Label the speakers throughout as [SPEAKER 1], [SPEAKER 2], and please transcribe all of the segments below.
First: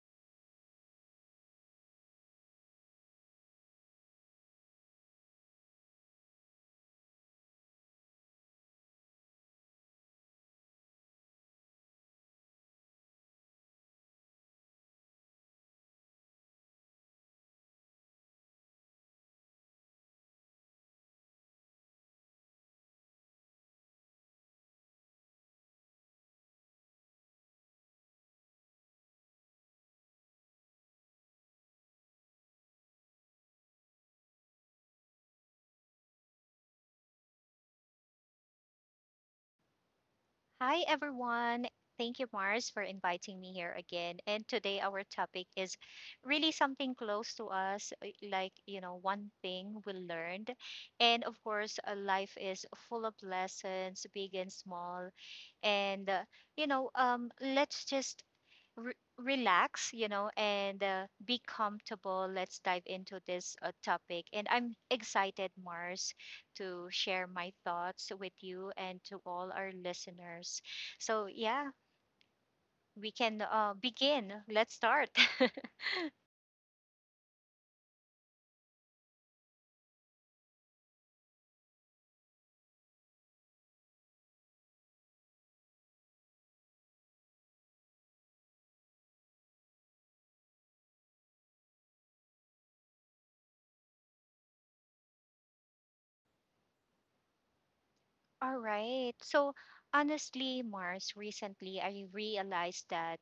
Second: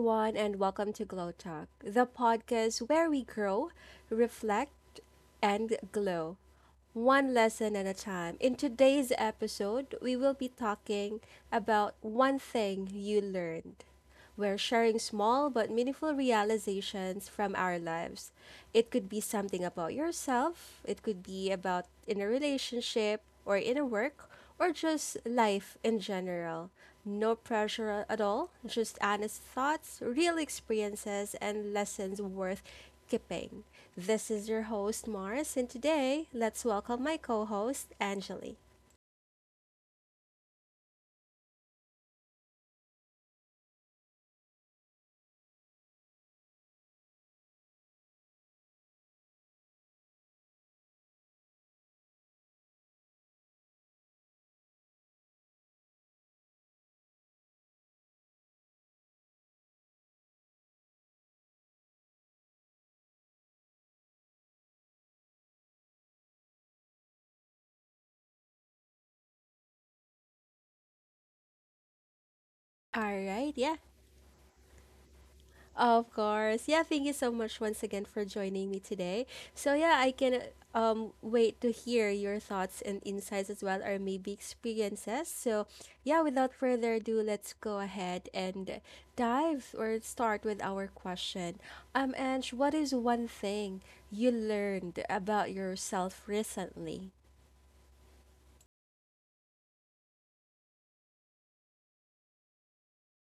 [SPEAKER 1] everyone, and welcome to Glow Talk, the podcast where we grow, reflect, and glow one lesson at a time. In today's episode, we will be talking about one thing you learned. We're sharing small but meaningful realizations from our lives. It could be something about yourself, it could be about in a relationship or in a work, or just life in general. No pressure at all, just honest thoughts, real experiences, and lessons worth keeping. This is your host, Mars, and today let's welcome my co host, Angeli.
[SPEAKER 2] Hi, everyone. Thank you, Mars, for inviting me here again. And today, our topic is really something close to us, one thing we learned. And of course, life is full of lessons, big and small. And, uh, let's just relax, and be comfortable. Let's dive into this topic. And I'm excited, Mars, to share my thoughts with you and to all our listeners. So, yeah,
[SPEAKER 1] All
[SPEAKER 2] we can
[SPEAKER 1] right, yeah.
[SPEAKER 2] begin. Let's start.
[SPEAKER 1] Of course. Yeah, thank you so much once again for joining me today. So yeah, I can wait to hear your thoughts and insights as well or maybe experiences. So yeah, without further ado, let's go ahead and dive or start with our question. Ange, what is one thing you learned about yourself recently?
[SPEAKER 2] All right. So, honestly, Mars, recently I realized that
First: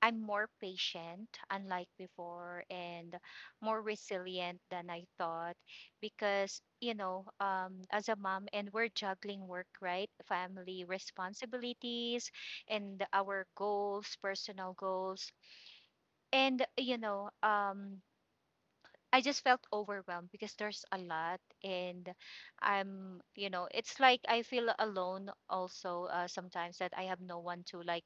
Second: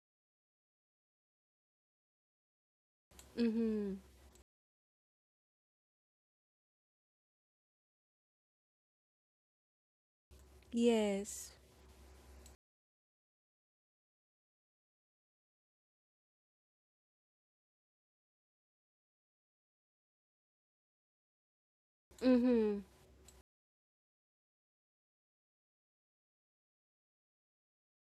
[SPEAKER 2] I'm more patient, unlike before, and more
[SPEAKER 1] Mm-hmm.
[SPEAKER 2] resilient than I thought because, as a mom, and we're juggling work, right? Family
[SPEAKER 1] Yes.
[SPEAKER 2] responsibilities and our goals, personal goals. And, you know, um, I just felt overwhelmed because there's a lot, and
[SPEAKER 1] Mm-hmm.
[SPEAKER 2] it's like I feel alone also sometimes that I have no one to like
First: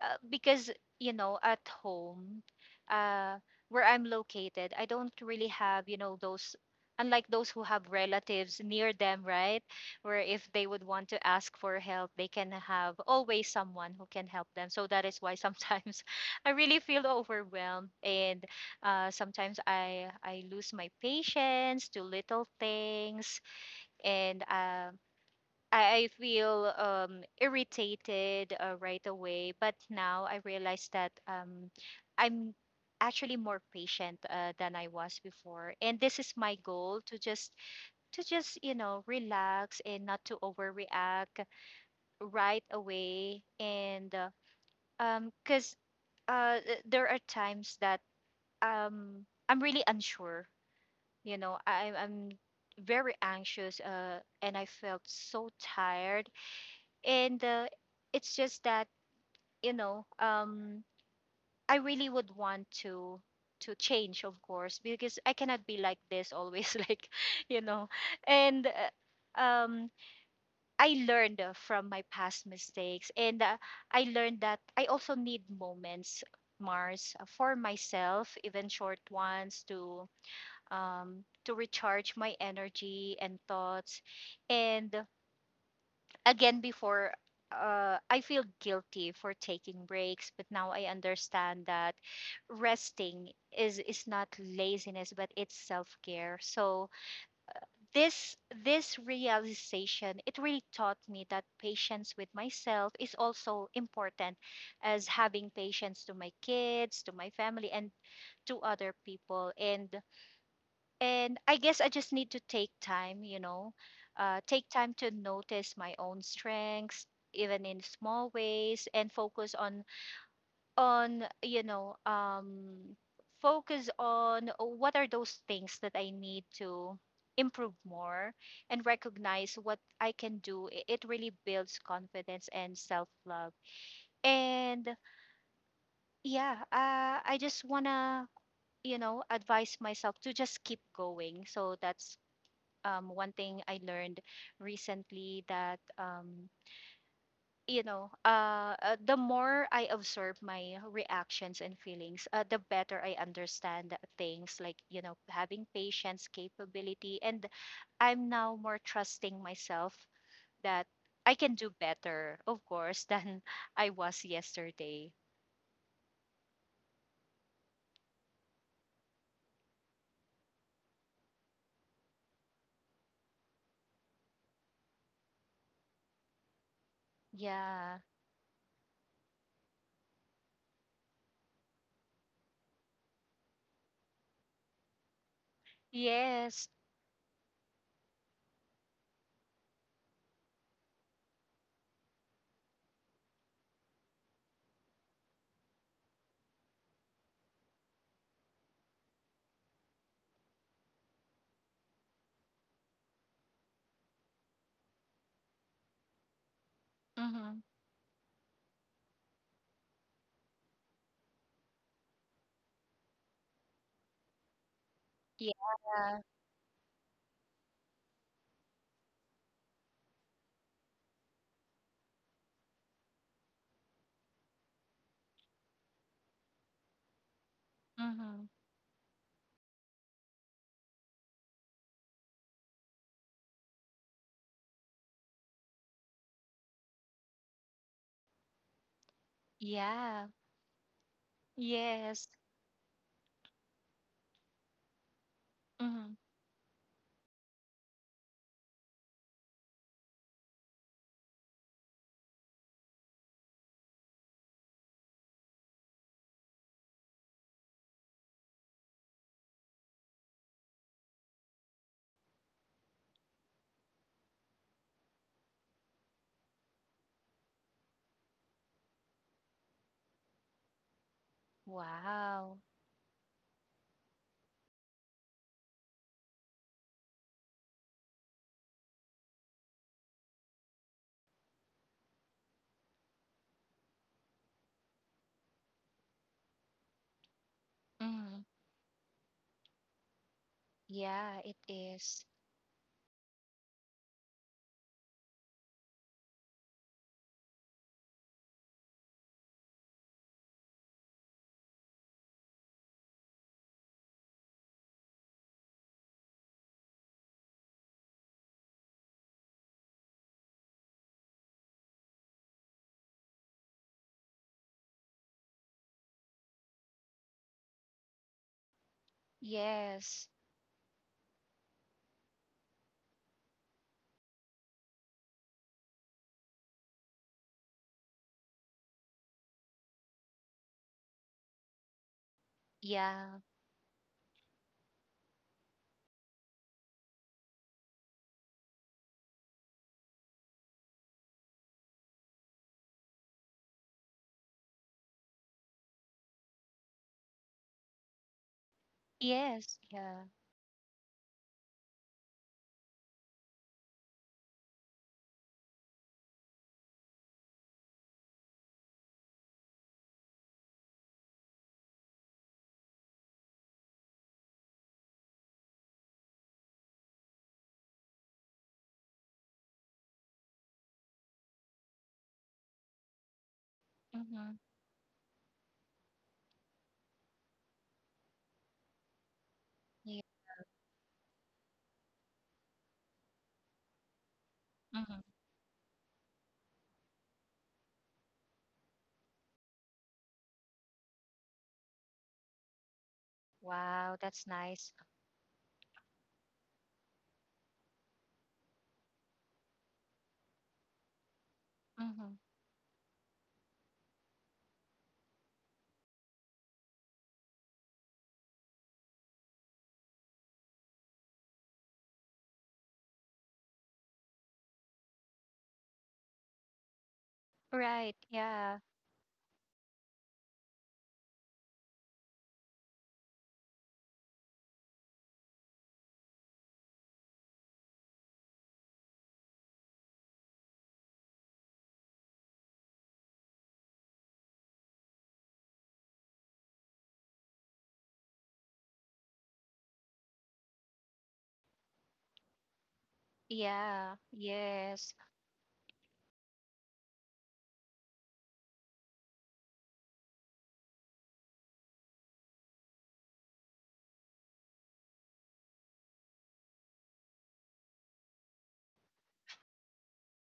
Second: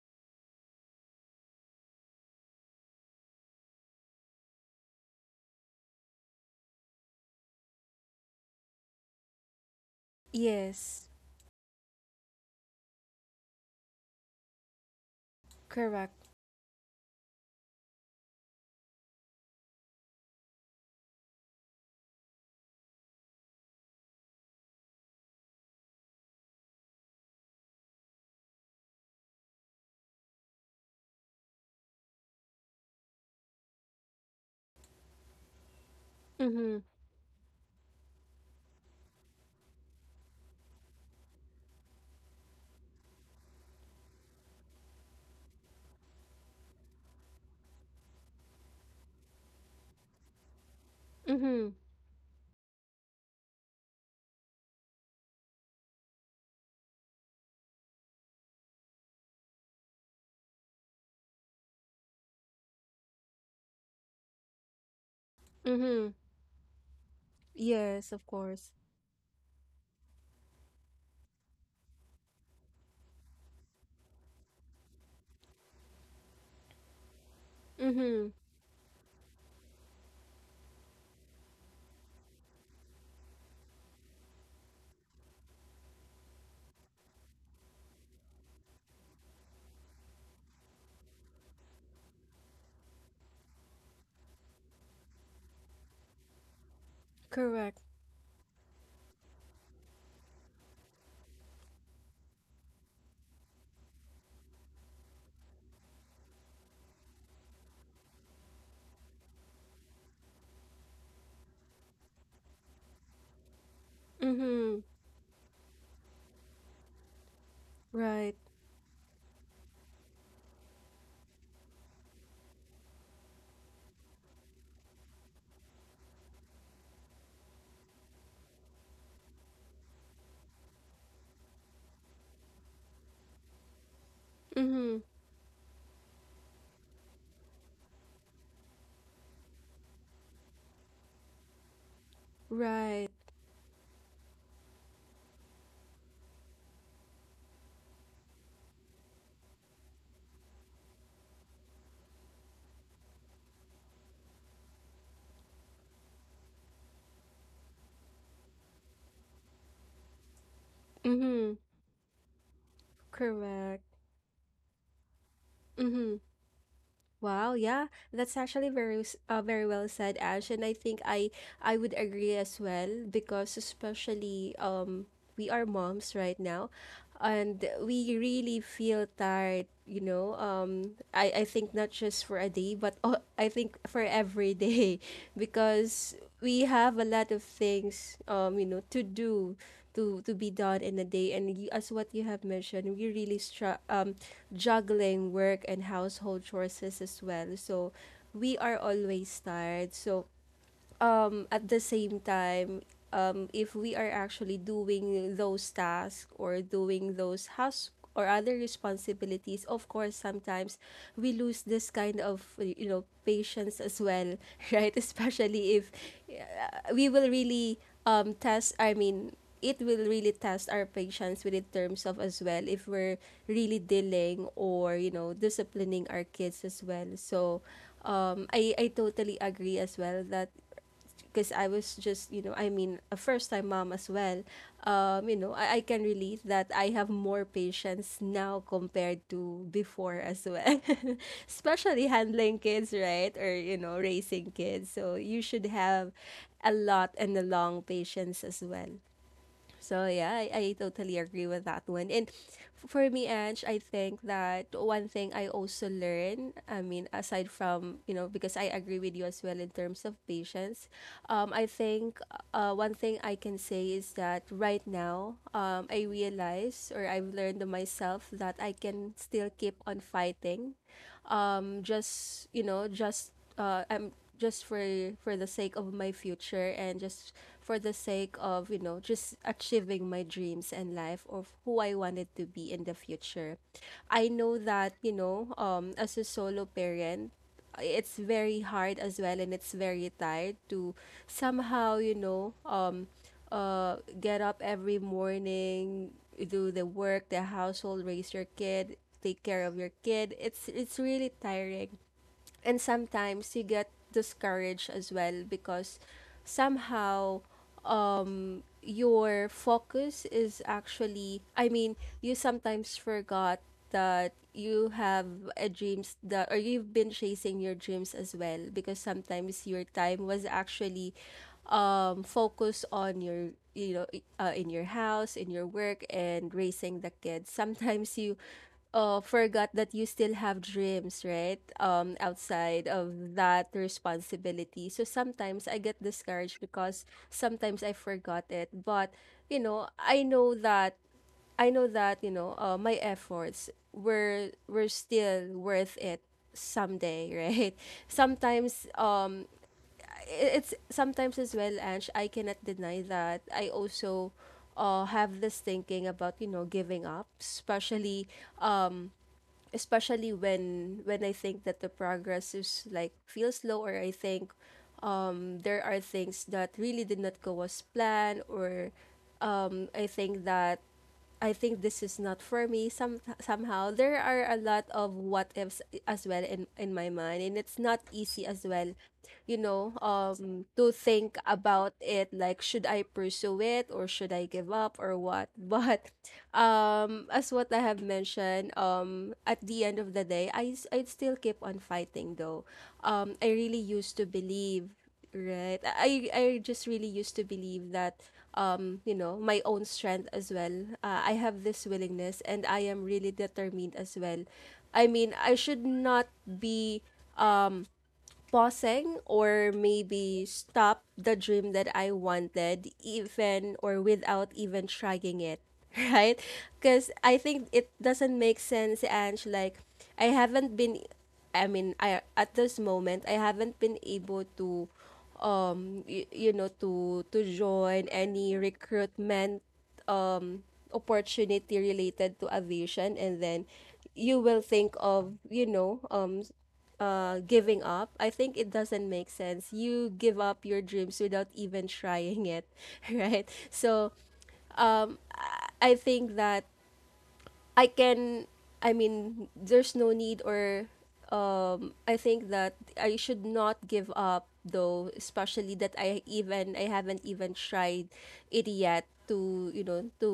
[SPEAKER 2] uh, Because you know at home uh where I'm located, I don't really have, you know, those, unlike those who have relatives near them, right, where if they would
[SPEAKER 1] Yes.
[SPEAKER 2] want to ask for help, they can have always someone who can help them. So that is why sometimes
[SPEAKER 1] Correct.
[SPEAKER 2] I really feel overwhelmed. And sometimes I lose my patience to little things. And I feel irritated right away. But now I realize that I'm actually more patient than I was before, and this is my
[SPEAKER 1] Mm-hmm.
[SPEAKER 2] goal to just you know, relax and not to overreact right away. And because th- there are times that I'm really unsure. You know,
[SPEAKER 1] Mm-hmm.
[SPEAKER 2] I, I'm very anxious and I felt so tired. And It's just that, you know, I really would want to change, of course, because I cannot be like
[SPEAKER 1] Mm-hmm.
[SPEAKER 2] this always, like you know.
[SPEAKER 1] Yes, of
[SPEAKER 2] And
[SPEAKER 1] course.
[SPEAKER 2] I learned from my past mistakes, and I learned that I also need moments, Mars, for
[SPEAKER 1] Mm-hmm.
[SPEAKER 2] myself, even short ones, to recharge my energy and thoughts. And again before, I feel guilty for taking breaks, but now I understand that resting is not laziness, but it's self care. So
[SPEAKER 1] Correct.
[SPEAKER 2] this this realization, it really taught me that patience with myself is also important as having patience to my kids, to my family, and to other people. And I guess I just need to take time, you know, take
[SPEAKER 1] Mm-hmm.
[SPEAKER 2] time to notice my own strengths, even in small
[SPEAKER 1] Right.
[SPEAKER 2] ways, and focus on on you know um, focus on what are those things that I need to improve more, and recognize what I can do. It really builds confidence and self love. And
[SPEAKER 1] Mm-hmm.
[SPEAKER 2] yeah, I just wanna, you know, advise myself to just keep going. So that's
[SPEAKER 1] Right.
[SPEAKER 2] one thing I learned recently. That the more I observe my reactions and feelings, the better I understand things like, you know, having patience, capability, and I'm now more trusting myself that I can
[SPEAKER 1] Mm-hmm.
[SPEAKER 2] do better, of course, than
[SPEAKER 1] Correct.
[SPEAKER 2] I was yesterday.
[SPEAKER 1] Mm-hmm. Wow, yeah. That's actually very very well said, Ash, and I think I would agree as well because especially we are moms right now and
[SPEAKER 2] Yeah.
[SPEAKER 1] we really feel tired, you know. I think not just for a day, but I think for every day because
[SPEAKER 2] Yes.
[SPEAKER 1] we have a lot of things you know to do to be done in a day and you, as what you have mentioned we really juggling work and household chores as well, so we are always tired. So at the same time, if we are actually doing those tasks or doing
[SPEAKER 2] Mm-hmm.
[SPEAKER 1] those house or other responsibilities, of course sometimes we lose this kind of, you know, patience as well, right?
[SPEAKER 2] Yeah.
[SPEAKER 1] Especially if we will really test, I mean it will really test our patience with in terms of as well if we're really dealing or, you know, disciplining our kids as well. So
[SPEAKER 2] Mm-hmm.
[SPEAKER 1] I totally agree as well that because I was just, you know, I mean, a first time mom as well. You know, I can relate that I have more patience now compared to before
[SPEAKER 2] Yeah.
[SPEAKER 1] as well, especially
[SPEAKER 2] Yes.
[SPEAKER 1] handling kids, right? Or, you know, raising kids. So you should
[SPEAKER 2] Mm-hmm.
[SPEAKER 1] have a lot and a long patience as well. So yeah, I totally agree with that one. And for me, Ange, I think that one thing I also learn, I mean, aside from, you know, because I agree with you as well in terms of patience, I think one thing I can say is that right now, I realize or I've learned to myself that I can still keep on fighting, just
[SPEAKER 2] Wow.
[SPEAKER 1] you know just I'm just for the sake of my future and just for the sake of, you know, just achieving my dreams and life of who I wanted to be in the future. I know that, you know, as a solo parent, it's
[SPEAKER 2] Mm,
[SPEAKER 1] very hard as well and it's very tired to
[SPEAKER 2] yeah, it
[SPEAKER 1] somehow, you
[SPEAKER 2] is.
[SPEAKER 1] know, get up every morning, do the work, the household, raise your kid, take care of your kid. It's really tiring, and sometimes you get discouraged as well because somehow your focus is actually, I mean, you sometimes forgot that you have a dreams that or you've been chasing your dreams as well, because sometimes your
[SPEAKER 2] Yes.
[SPEAKER 1] time was actually focused on your, you know, in your house, in your work, and raising the kids. Sometimes you forgot that you still have dreams, right? Outside
[SPEAKER 2] Yeah.
[SPEAKER 1] of that responsibility. So sometimes I get discouraged because sometimes I forgot it. But you know, I know that I know that, you know, my efforts were still worth it someday, right? Sometimes
[SPEAKER 2] Yes. Yeah.
[SPEAKER 1] it's sometimes as well, Ange, I cannot deny that I also have this thinking about, you know, giving up, especially when I think that the progress is like feels slow, or I think there are things that really did not go as planned, or I think that I think this is not for me. Some somehow there
[SPEAKER 2] Mm-hmm.
[SPEAKER 1] are a lot of what ifs as well in my mind, and it's not easy as well, you know,
[SPEAKER 2] Yeah.
[SPEAKER 1] to think about it, like, should I pursue it or should I give up
[SPEAKER 2] Mm-hmm.
[SPEAKER 1] or what? But as what I have mentioned, at the end of the day, I'd still keep on fighting though. I really
[SPEAKER 2] Wow,
[SPEAKER 1] used to
[SPEAKER 2] that's nice.
[SPEAKER 1] believe, right? I just really used to believe that, you know, my own strength as well. I have this
[SPEAKER 2] Mm-hmm.
[SPEAKER 1] willingness and I am really determined as well. I mean, I should not be pausing or maybe stop the dream that I wanted, even or without even trying it, right? Because I think it
[SPEAKER 2] Right.
[SPEAKER 1] doesn't make
[SPEAKER 2] Yeah.
[SPEAKER 1] sense, Ange. Like, I haven't been, I mean, I at this moment, I haven't been able to you know, to join any recruitment um opportunity related to aviation, and then you will think of, you know, giving up. I think it doesn't make sense, you give up your dreams without even trying it, right?
[SPEAKER 2] Yeah.
[SPEAKER 1] So
[SPEAKER 2] Yes.
[SPEAKER 1] um i I think that I can, I mean there's no need, or um, I think that I should not give up though, especially that I haven't even tried it yet to, you know, to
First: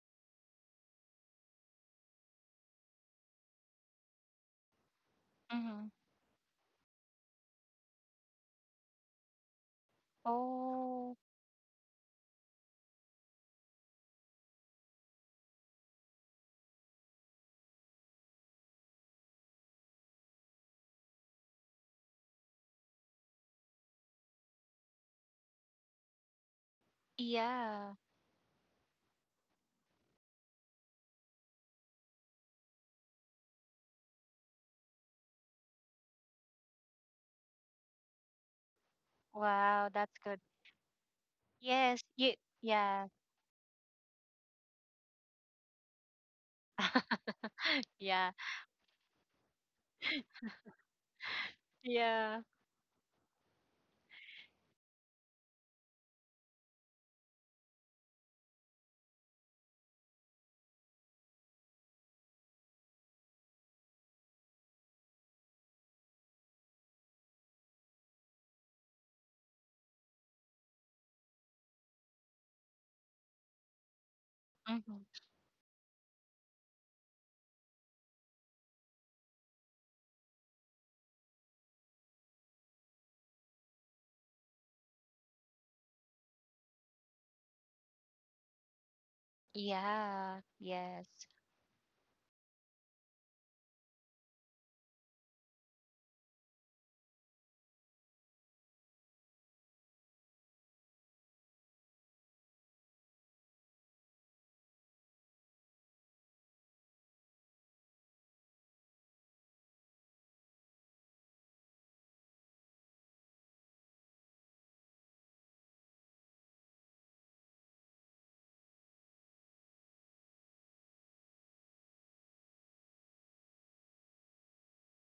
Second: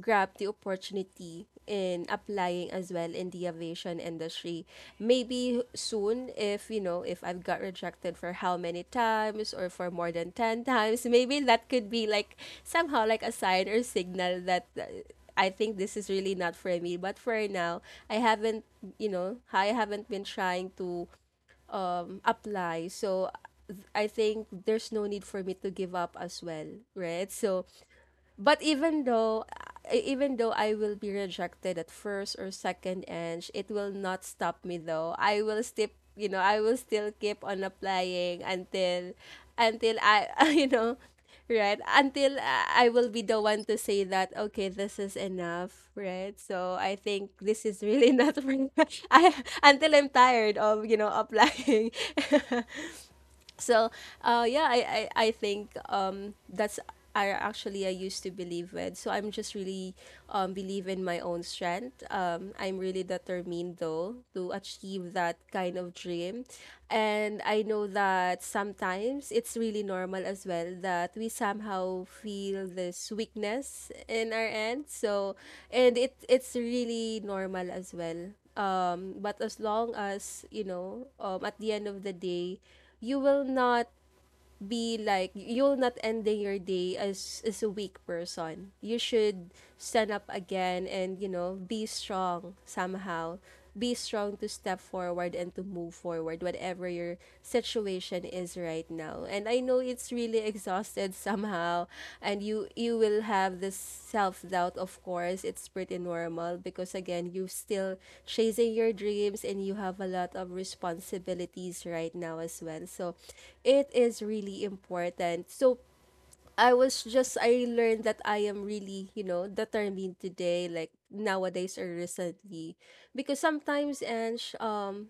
[SPEAKER 1] grab the opportunity in applying as well in the aviation industry. Maybe
[SPEAKER 2] Mm-hmm.
[SPEAKER 1] soon, if you know, if I've got rejected for how many times or for more than 10 times,
[SPEAKER 2] Oh,
[SPEAKER 1] maybe that could be like somehow like a sign or signal that I think this is really not for me. But for now, I haven't, you know, I haven't been trying to apply. So I think there's no need for me to give up as well, right? So
[SPEAKER 2] yeah.
[SPEAKER 1] but even though even though I will be rejected at first or second, and it will not stop me though. I will still, you know, I will still keep on applying until
[SPEAKER 2] Wow, that's
[SPEAKER 1] I,
[SPEAKER 2] good.
[SPEAKER 1] you know, right?
[SPEAKER 2] Yes. You,
[SPEAKER 1] Until I
[SPEAKER 2] yeah.
[SPEAKER 1] will be the one to say that okay, this is enough, right? So I think this is really
[SPEAKER 2] Yeah.
[SPEAKER 1] not for me. I Until I'm tired of, you know, applying.
[SPEAKER 2] Yeah.
[SPEAKER 1] So yeah I think that's I actually I used to believe with so I'm just really believe in my own strength. Um, I'm really determined though to achieve that kind of dream, and I know that sometimes it's really normal as well that we somehow feel this weakness in our end.
[SPEAKER 2] Mm-hmm.
[SPEAKER 1] So and it's really normal as well, but as long as you know, at the end of the day, you will not be like you'll not ending your day as a weak person. You should stand up
[SPEAKER 2] Yeah.
[SPEAKER 1] again
[SPEAKER 2] Yes.
[SPEAKER 1] and, you know, be strong somehow. Be strong to step forward and to move forward, whatever your situation is right now. And I know it's really really exhausted somehow, and you will have this self-doubt, of course it's pretty normal, because again you're still chasing your dreams and you have a lot of responsibilities right now as well. So it is really important. So I was just I learned that I am really, you know, determined today, like nowadays or recently. Because sometimes and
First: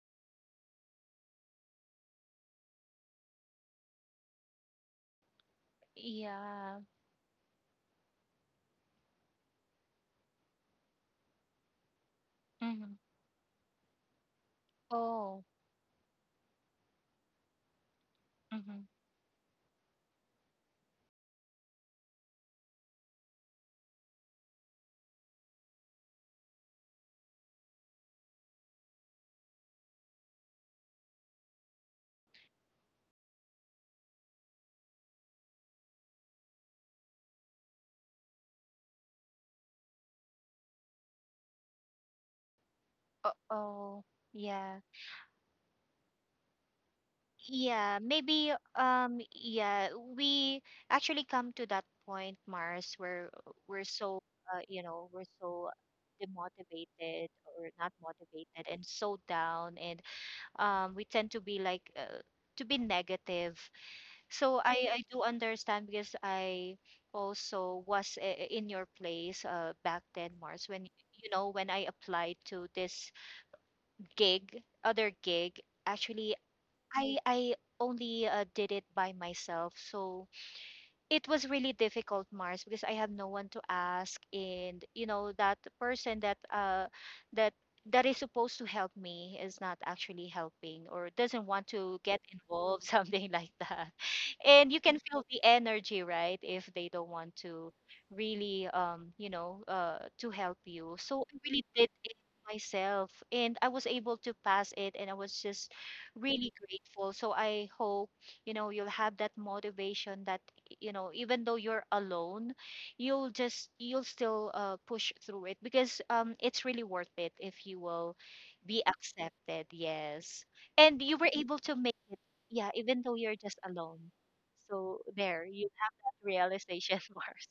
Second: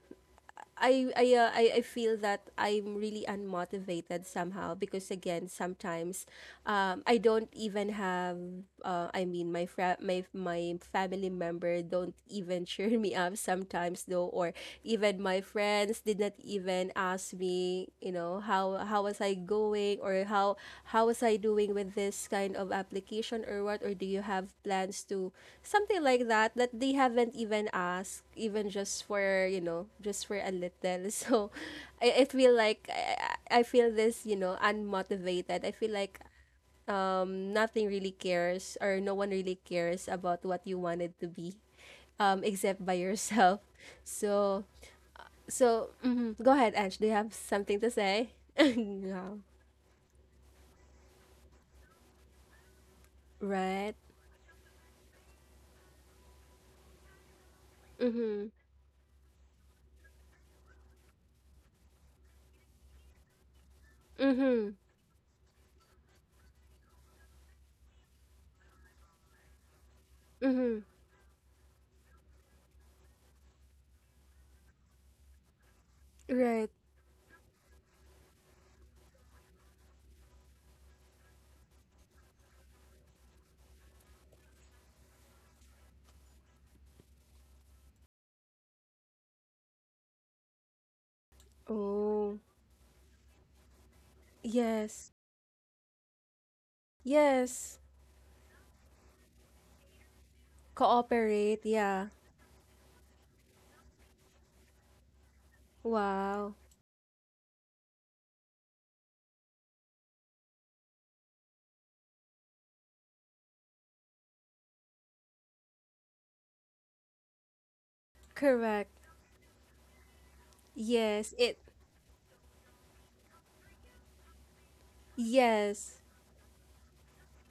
[SPEAKER 1] I feel that I'm really unmotivated somehow, because again sometimes
[SPEAKER 2] Yeah.
[SPEAKER 1] I don't even have I mean my my family member don't even cheer
[SPEAKER 2] Mm-hmm.
[SPEAKER 1] me up sometimes though, or even my
[SPEAKER 2] Oh.
[SPEAKER 1] friends did not even ask me, you know,
[SPEAKER 2] Mm-hmm.
[SPEAKER 1] how was I going or how was I doing with this kind of application or what, or do you have plans to something like that, that they haven't even asked, even just for, you know, just for a little. So I feel like I feel this, you know, unmotivated. I feel like um, nothing really cares or no one really cares about what you wanted to be, um, except by yourself.
[SPEAKER 2] Oh.
[SPEAKER 1] So
[SPEAKER 2] Yeah,
[SPEAKER 1] so mhm. Go ahead, Ange, do you have something to
[SPEAKER 2] Yeah,
[SPEAKER 1] say?
[SPEAKER 2] maybe
[SPEAKER 1] Yeah.
[SPEAKER 2] yeah, we actually come to that point, Mars, where we're
[SPEAKER 1] Right.
[SPEAKER 2] so we're so demotivated or not
[SPEAKER 1] Mm-hmm.
[SPEAKER 2] motivated and so down, and we tend to be to be negative. So
[SPEAKER 1] Mm-hmm.
[SPEAKER 2] I do understand because I also was in your place back then, Mars,
[SPEAKER 1] Mm-hmm.
[SPEAKER 2] when, you know, when I applied to this gig, other gig, actually
[SPEAKER 1] Right.
[SPEAKER 2] I only did it by myself. So, it was really difficult, Mars, because I have no one to ask, and you know that person that that that is supposed to help me is not actually helping, or doesn't want to get
[SPEAKER 1] Oh.
[SPEAKER 2] involved, something like that. And you can
[SPEAKER 1] Yes.
[SPEAKER 2] feel the energy, right, if they don't want to
[SPEAKER 1] Yes.
[SPEAKER 2] really to help you. So I
[SPEAKER 1] Cooperate.
[SPEAKER 2] really did
[SPEAKER 1] Yeah.
[SPEAKER 2] it myself, and I was able to pass it, and I was just really
[SPEAKER 1] Wow.
[SPEAKER 2] grateful. So I hope, you know, you'll have that motivation that, you know, even though you're alone, you'll still push through it, because it's really worth it if you will be
[SPEAKER 1] Correct.
[SPEAKER 2] accepted, yes, and you were
[SPEAKER 1] Yes. It.
[SPEAKER 2] able to make it, yeah, even though you're just alone. So there you have
[SPEAKER 1] Yes.
[SPEAKER 2] that realization. Mars.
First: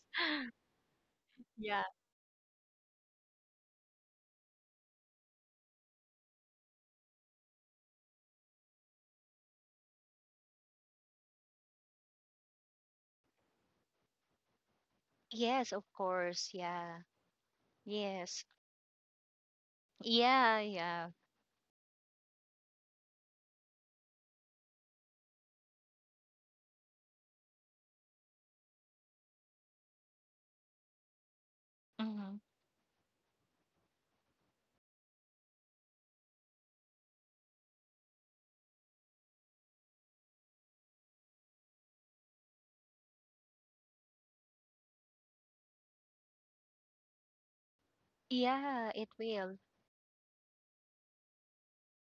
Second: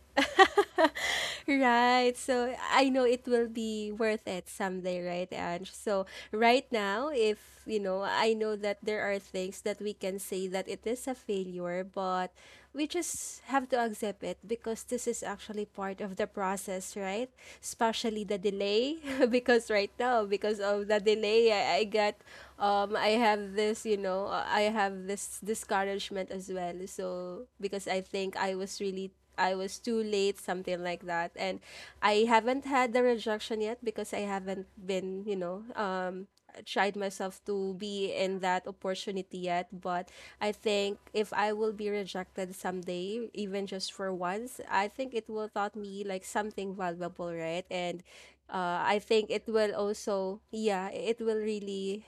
[SPEAKER 2] Yeah.
[SPEAKER 1] Right. So I know it will be worth it someday, right, Ange? So right now, if you know, I know that there are things that we can say that it is a failure, but we just have to accept it because this is actually
[SPEAKER 2] Yes, of
[SPEAKER 1] part of the
[SPEAKER 2] course,
[SPEAKER 1] process,
[SPEAKER 2] yeah.
[SPEAKER 1] right? Especially the
[SPEAKER 2] Yes.
[SPEAKER 1] delay, because right now, because
[SPEAKER 2] Yeah,
[SPEAKER 1] of the
[SPEAKER 2] yeah.
[SPEAKER 1] delay, I have this, I have this discouragement as well. So because I think I was too late, something like that. And I
[SPEAKER 2] Hmm.
[SPEAKER 1] haven't had the rejection yet because I haven't tried myself to be in that opportunity yet. But I think if I will be rejected someday, even just for once, I think it will taught me like something valuable, right? And
[SPEAKER 2] Yeah,
[SPEAKER 1] I
[SPEAKER 2] it
[SPEAKER 1] think it
[SPEAKER 2] will.
[SPEAKER 1] will also, yeah, it will really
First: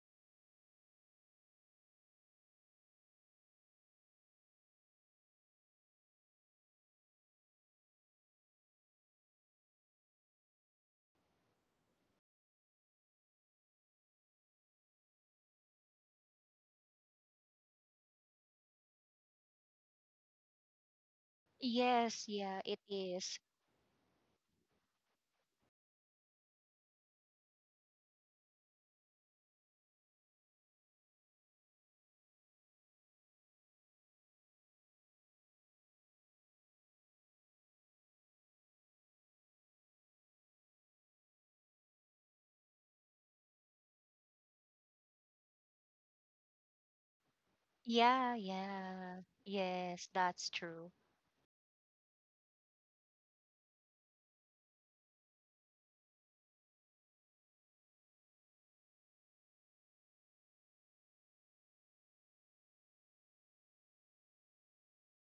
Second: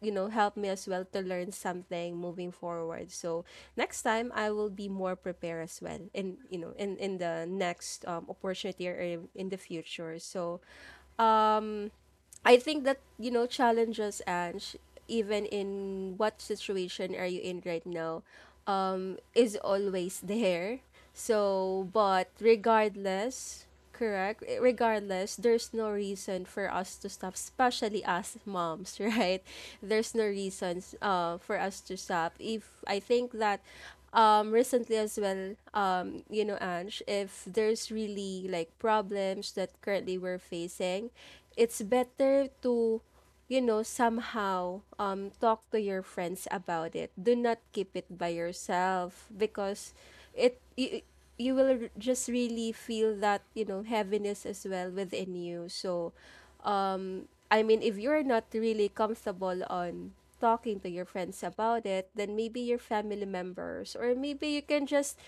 [SPEAKER 1] helped me as well to learn something moving forward. So next time I will be more prepared as well in the next opportunity or in the future. So um I think that, you know, challenges, Ange, even in what situation are you in right now, is always there. So,
[SPEAKER 2] Yes.
[SPEAKER 1] but
[SPEAKER 2] Yeah, it is.
[SPEAKER 1] regardless, there's no reason for us to stop, especially as moms, right? There's no reasons for us to stop. If I think that recently as well, you know, Ange, if there's really like problems that currently we're facing, it's better to, you know, somehow, talk to your friends about it. Do not keep it by
[SPEAKER 2] Yeah, yeah,
[SPEAKER 1] yourself because
[SPEAKER 2] yes, that's
[SPEAKER 1] it
[SPEAKER 2] true.
[SPEAKER 1] you, you will just really feel that, you know, heaviness as well within you. So I mean, if you're not really comfortable on talking to your friends about it, then maybe your family members, or maybe you can just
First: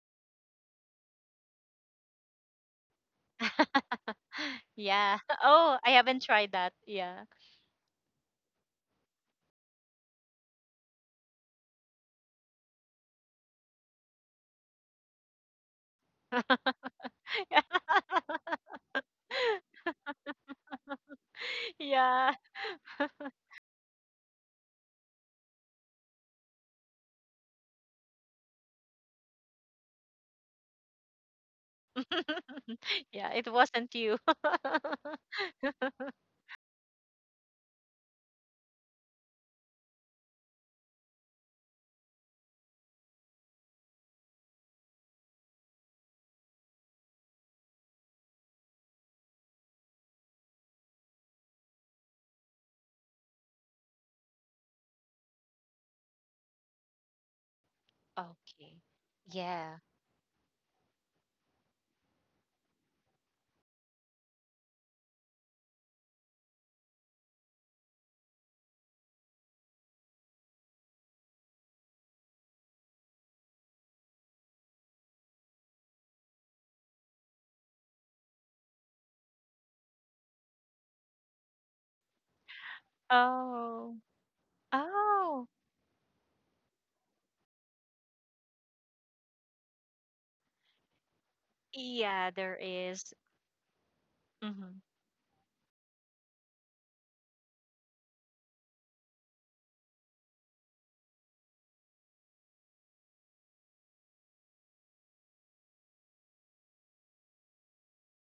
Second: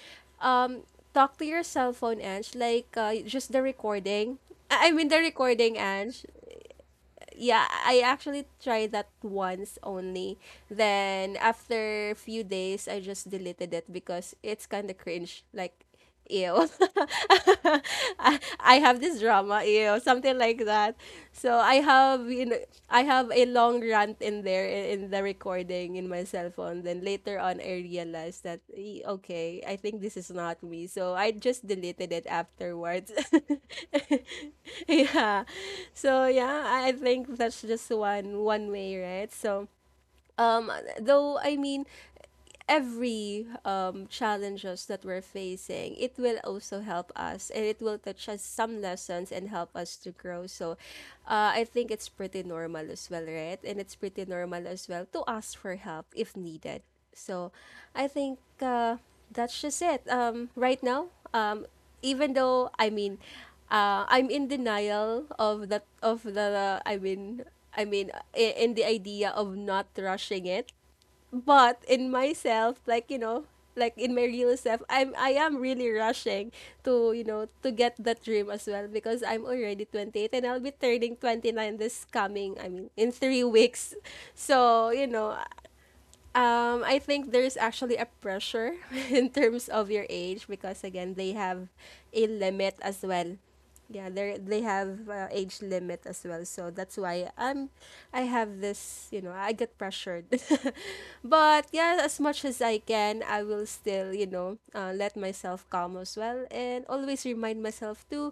[SPEAKER 1] um talk to your cell phone, Ange, like, just the recording. I mean
[SPEAKER 2] Yeah.
[SPEAKER 1] the recording,
[SPEAKER 2] Oh, I haven't
[SPEAKER 1] Ange.
[SPEAKER 2] tried that. Yeah.
[SPEAKER 1] Yeah, I actually tried that once only. Then after a few days, I just deleted it because it's kind of cringe. Like, ew, I have this drama, ew, something like that. So I have,
[SPEAKER 2] Yeah.
[SPEAKER 1] you know, I have a long rant in there, in the recording in my cell phone. Then later on, I realized that, Okay, I think this is not me. So I just deleted it afterwards."
[SPEAKER 2] Yeah, it wasn't you.
[SPEAKER 1] Yeah. So yeah, I think that's just one way, right? So um though, I mean, every challenges that we're facing, it will also help us and it will teach us some lessons and help us to grow. So I think it's pretty normal as well, right? And it's pretty normal as well to ask for help if needed. So I think,
[SPEAKER 2] Okay.
[SPEAKER 1] that's
[SPEAKER 2] Yeah.
[SPEAKER 1] just it. Right now, um, even though I mean, I'm in denial of that of the I mean I mean I- in the idea of not rushing it, but in myself, like, in my real self, I am really rushing to, to get that dream as well, because I'm already 28 and I'll be turning 29 this coming I mean in 3 weeks.
[SPEAKER 2] Oh.
[SPEAKER 1] So,
[SPEAKER 2] Oh.
[SPEAKER 1] I think there's actually a pressure in terms of your age because again they have a
[SPEAKER 2] Yeah, there
[SPEAKER 1] limit as
[SPEAKER 2] is.
[SPEAKER 1] well. Yeah, they
[SPEAKER 2] Mm-hmm.
[SPEAKER 1] have age limit as well, so that's why I have this, you know, I get pressured, but yeah, as much as I can, I will still, let myself calm as well and always remind myself to,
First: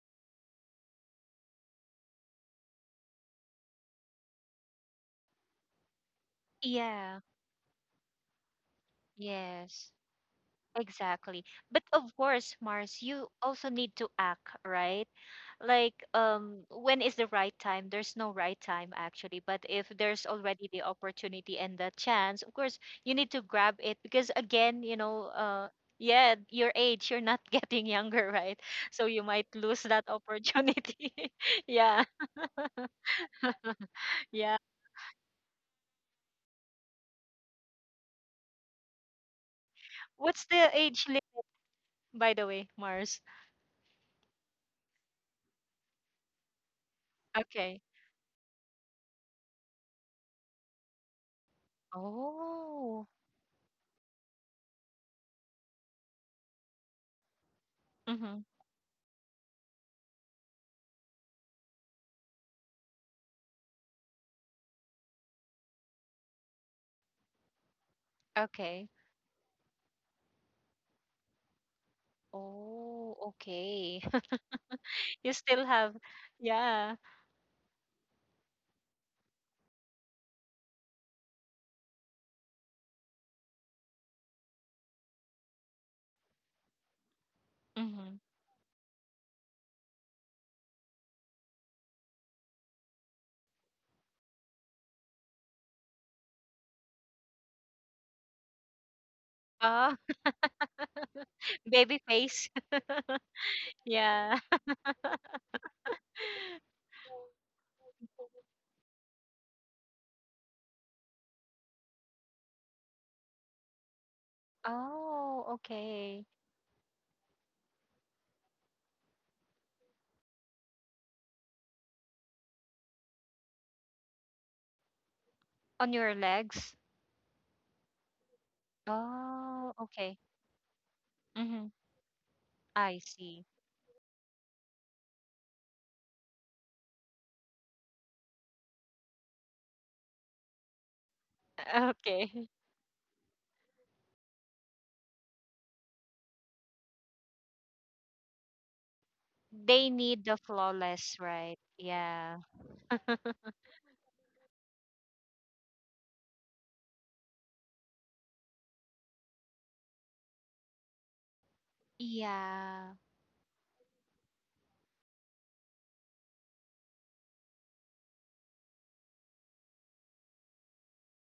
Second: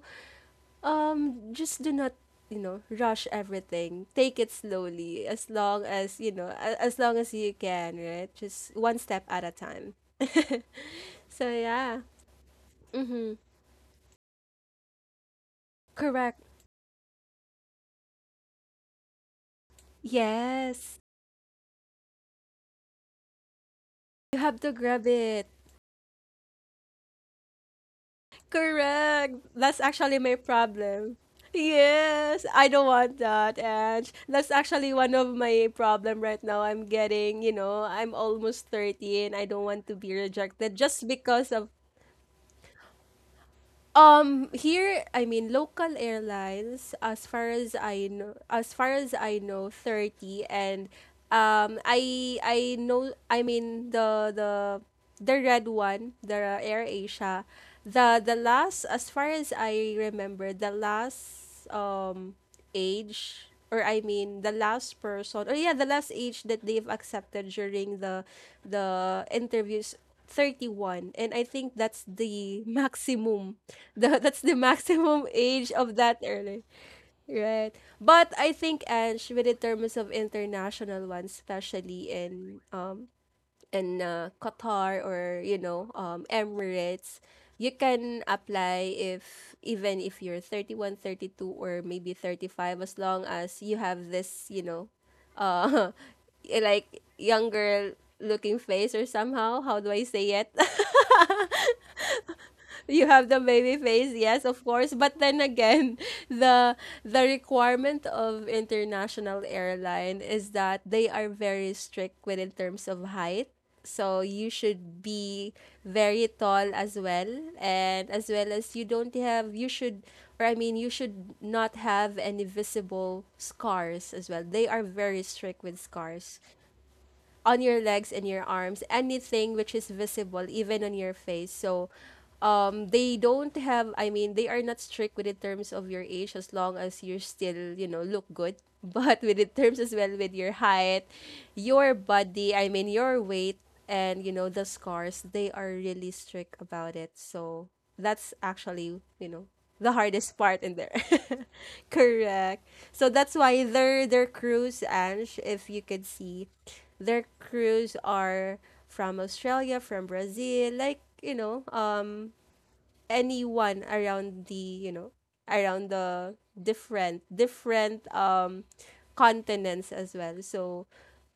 [SPEAKER 1] just do not, you know, rush everything. Take it slowly, as long as, you know, as long
[SPEAKER 2] Yeah.
[SPEAKER 1] as you can, right? Just one step at a
[SPEAKER 2] Yes.
[SPEAKER 1] time.
[SPEAKER 2] Exactly.
[SPEAKER 1] So,
[SPEAKER 2] But
[SPEAKER 1] yeah.
[SPEAKER 2] of course, Mars, you
[SPEAKER 1] Mm-hmm.
[SPEAKER 2] also need to act, right? Like,
[SPEAKER 1] Correct.
[SPEAKER 2] when is the right time? There's no right time actually, but if there's already the
[SPEAKER 1] Yes.
[SPEAKER 2] opportunity and the chance, of course, you need to grab it because
[SPEAKER 1] You have to
[SPEAKER 2] again, you
[SPEAKER 1] grab
[SPEAKER 2] know,
[SPEAKER 1] it.
[SPEAKER 2] yeah, your age, you're not getting younger, right? So you
[SPEAKER 1] Correct.
[SPEAKER 2] might
[SPEAKER 1] That's
[SPEAKER 2] lose that
[SPEAKER 1] actually my
[SPEAKER 2] opportunity.
[SPEAKER 1] problem.
[SPEAKER 2] Yeah,
[SPEAKER 1] Yes, I don't want that, and that's
[SPEAKER 2] yeah.
[SPEAKER 1] actually one of my problem right now. I'm getting, you know, I'm almost 30 and I don't want to be
[SPEAKER 2] What's the
[SPEAKER 1] rejected just
[SPEAKER 2] age limit,
[SPEAKER 1] because of.
[SPEAKER 2] by the way, Mars?
[SPEAKER 1] Here, I mean, local airlines, as far as
[SPEAKER 2] Okay.
[SPEAKER 1] I know, 30. And, I
[SPEAKER 2] Oh.
[SPEAKER 1] know, I mean, the red one, the Air Asia, the
[SPEAKER 2] Mm-hmm.
[SPEAKER 1] last, as far as I remember, the last age, or I mean the last person, or yeah, the last age that they've accepted during the
[SPEAKER 2] Okay.
[SPEAKER 1] the interviews, 31, and I think that's the
[SPEAKER 2] Oh,
[SPEAKER 1] maximum
[SPEAKER 2] okay.
[SPEAKER 1] the, that's the maximum
[SPEAKER 2] You still
[SPEAKER 1] age of
[SPEAKER 2] have,
[SPEAKER 1] that early,
[SPEAKER 2] yeah.
[SPEAKER 1] right? But I think, Ange, with the terms of international ones, especially in Qatar, or, you know, Emirates, you
[SPEAKER 2] Mm-hmm.
[SPEAKER 1] can apply if even if you're 32, or maybe 35, as long as you have this, you know, uh like, young girl looking face, or somehow, how do
[SPEAKER 2] Oh,
[SPEAKER 1] I say it?
[SPEAKER 2] baby face.
[SPEAKER 1] You have the baby face,
[SPEAKER 2] Yeah.
[SPEAKER 1] yes, of course, but then again, the the requirement of international airline is that they are very strict within terms of height. So you should
[SPEAKER 2] Oh,
[SPEAKER 1] be
[SPEAKER 2] okay.
[SPEAKER 1] very tall as well, and as well as you don't have, you should, or I mean, you should not have any visible scars as well. They are very strict with
[SPEAKER 2] On your
[SPEAKER 1] scars
[SPEAKER 2] legs.
[SPEAKER 1] on your legs and your arms, anything which
[SPEAKER 2] Oh,
[SPEAKER 1] is
[SPEAKER 2] okay.
[SPEAKER 1] visible, even on your face.
[SPEAKER 2] Mm-hmm.
[SPEAKER 1] So,
[SPEAKER 2] I
[SPEAKER 1] they
[SPEAKER 2] see.
[SPEAKER 1] don't have, I mean, they are not strict with in terms of your age as long as you're still, you know, look good. But with in terms as well with your height, your
[SPEAKER 2] Okay.
[SPEAKER 1] body, I mean, your weight, and, you know, the scars, they are really strict about it. So, that's actually, you know,
[SPEAKER 2] They
[SPEAKER 1] the
[SPEAKER 2] need the
[SPEAKER 1] hardest part in there.
[SPEAKER 2] flawless, right? Yeah.
[SPEAKER 1] Correct. So that's why their crews, Ange, if you could see, their crews are from Australia, from Brazil, like, you know,
[SPEAKER 2] Yeah.
[SPEAKER 1] anyone around the, you know, around the different continents as well. So,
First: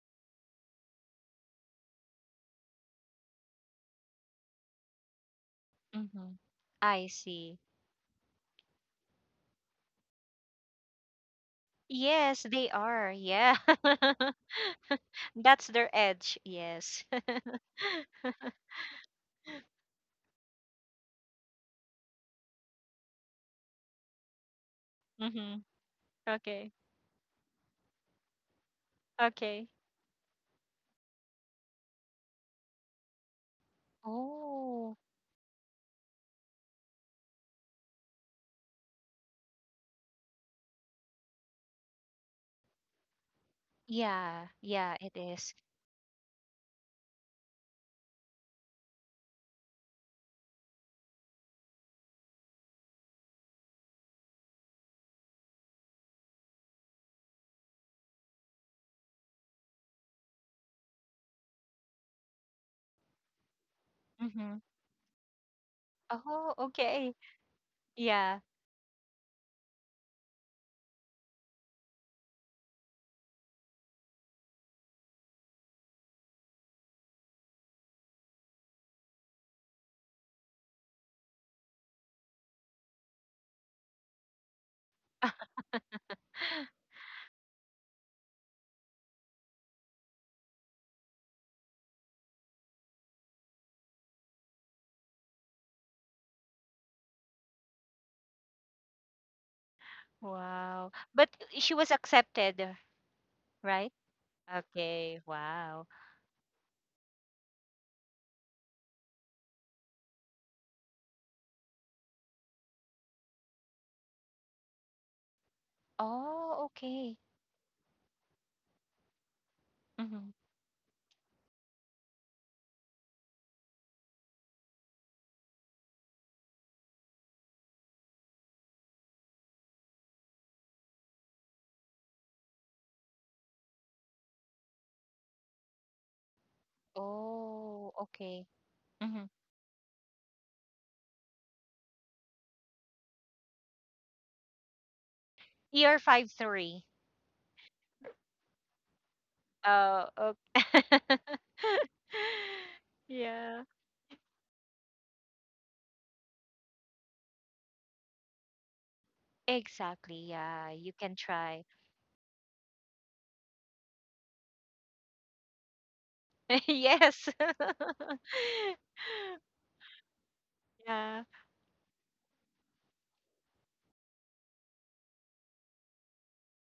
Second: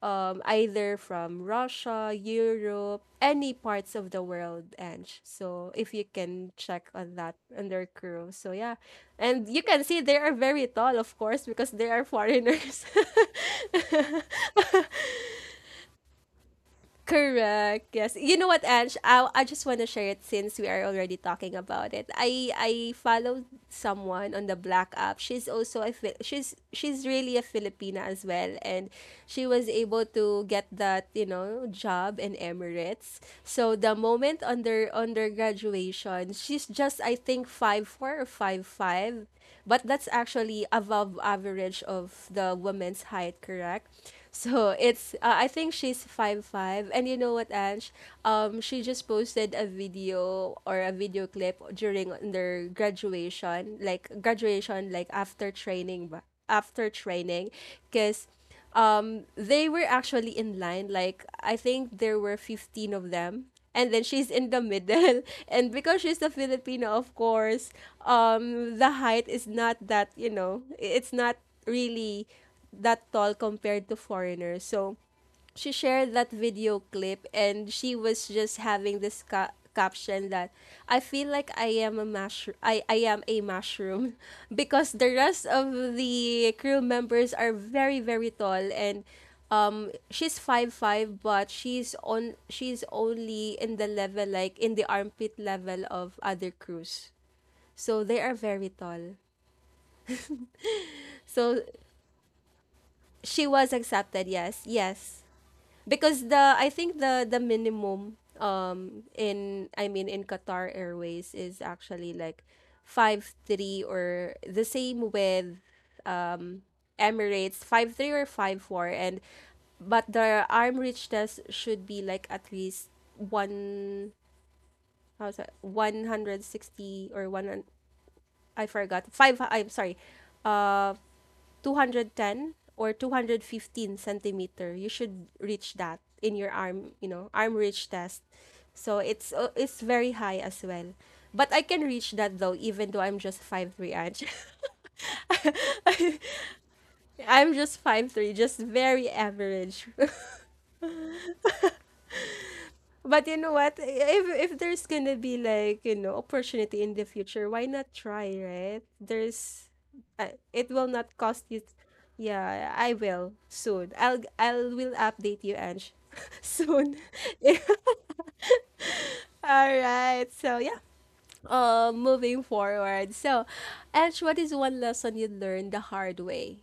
[SPEAKER 1] either from Russia, Europe, any parts of the world, and so if you
[SPEAKER 2] Mm-hmm.
[SPEAKER 1] can check
[SPEAKER 2] I
[SPEAKER 1] on that
[SPEAKER 2] see.
[SPEAKER 1] on their crew, so yeah, and you can see they are very tall, of course, because they are
[SPEAKER 2] Yes, they
[SPEAKER 1] foreigners.
[SPEAKER 2] are. Yeah. That's their edge. Yes.
[SPEAKER 1] Correct. Yes. You know what, Ange? I just want to share it since we are already talking about it. I followed someone on the Black app. She's
[SPEAKER 2] Mm-hmm.
[SPEAKER 1] also a Fi-
[SPEAKER 2] Okay.
[SPEAKER 1] she's really a Filipina as well, and she
[SPEAKER 2] Okay.
[SPEAKER 1] was able to get that, you know, job in Emirates. So the moment under
[SPEAKER 2] Oh,
[SPEAKER 1] under graduation, she's just, I think, 5'4" or five five, but that's actually above average of the woman's height. Correct.
[SPEAKER 2] yeah,
[SPEAKER 1] So
[SPEAKER 2] yeah, it
[SPEAKER 1] it's, I
[SPEAKER 2] is.
[SPEAKER 1] think she's five five, and you know what, Ange? She just posted a video or a video clip during their graduation, like after training, after training, because they were actually in line. Like, I think there were 15 of them. And then she's in
[SPEAKER 2] Mm-hmm.
[SPEAKER 1] the middle, and because she's a
[SPEAKER 2] Oh,
[SPEAKER 1] Filipino, of
[SPEAKER 2] okay.
[SPEAKER 1] course,
[SPEAKER 2] Yeah.
[SPEAKER 1] the height is not that, you know, it's not really that tall compared to foreigners. So she shared that video clip, and she was just having this caption that, "I feel like I am a mushroom. I am a mushroom." Because the rest of the crew members are very very tall, and she's five five, but she's only in the level, like, in the armpit level of other crews. So they are very tall.
[SPEAKER 2] Wow. But
[SPEAKER 1] So
[SPEAKER 2] she was accepted,
[SPEAKER 1] she was
[SPEAKER 2] right?
[SPEAKER 1] accepted, yes,
[SPEAKER 2] Okay.
[SPEAKER 1] yes,
[SPEAKER 2] Wow.
[SPEAKER 1] because, the I think the minimum, in I mean in Qatar Airways, is actually like 5'3", or the same with, um
[SPEAKER 2] Oh, okay.
[SPEAKER 1] Emirates, 5'3" or 5'4", and but
[SPEAKER 2] Mm-hmm.
[SPEAKER 1] the arm richness should be like at least one, how's that, 160, or one, I forgot, five, I'm sorry, uh 210, or 215 centimeter. You should reach that in your arm, you know, arm reach
[SPEAKER 2] Oh,
[SPEAKER 1] test.
[SPEAKER 2] okay.
[SPEAKER 1] So
[SPEAKER 2] Mm-hmm.
[SPEAKER 1] it's very high as well. But I can reach that though, even though I'm just 5'3" inch.
[SPEAKER 2] Are five three.
[SPEAKER 1] I'm just 5'3", just very average.
[SPEAKER 2] Oh, okay.
[SPEAKER 1] But you know
[SPEAKER 2] Yeah.
[SPEAKER 1] what? If there's gonna be, like, opportunity in the future, why not try? Right? There's,
[SPEAKER 2] Exactly. Yeah,
[SPEAKER 1] it will
[SPEAKER 2] you
[SPEAKER 1] not
[SPEAKER 2] can
[SPEAKER 1] cost
[SPEAKER 2] try.
[SPEAKER 1] you. Yeah, I will soon. I'll will update you, Ange, soon.
[SPEAKER 2] Yes.
[SPEAKER 1] All right. So yeah.
[SPEAKER 2] Yeah.
[SPEAKER 1] Moving forward. So, Ange, what is one lesson you learned the hard way?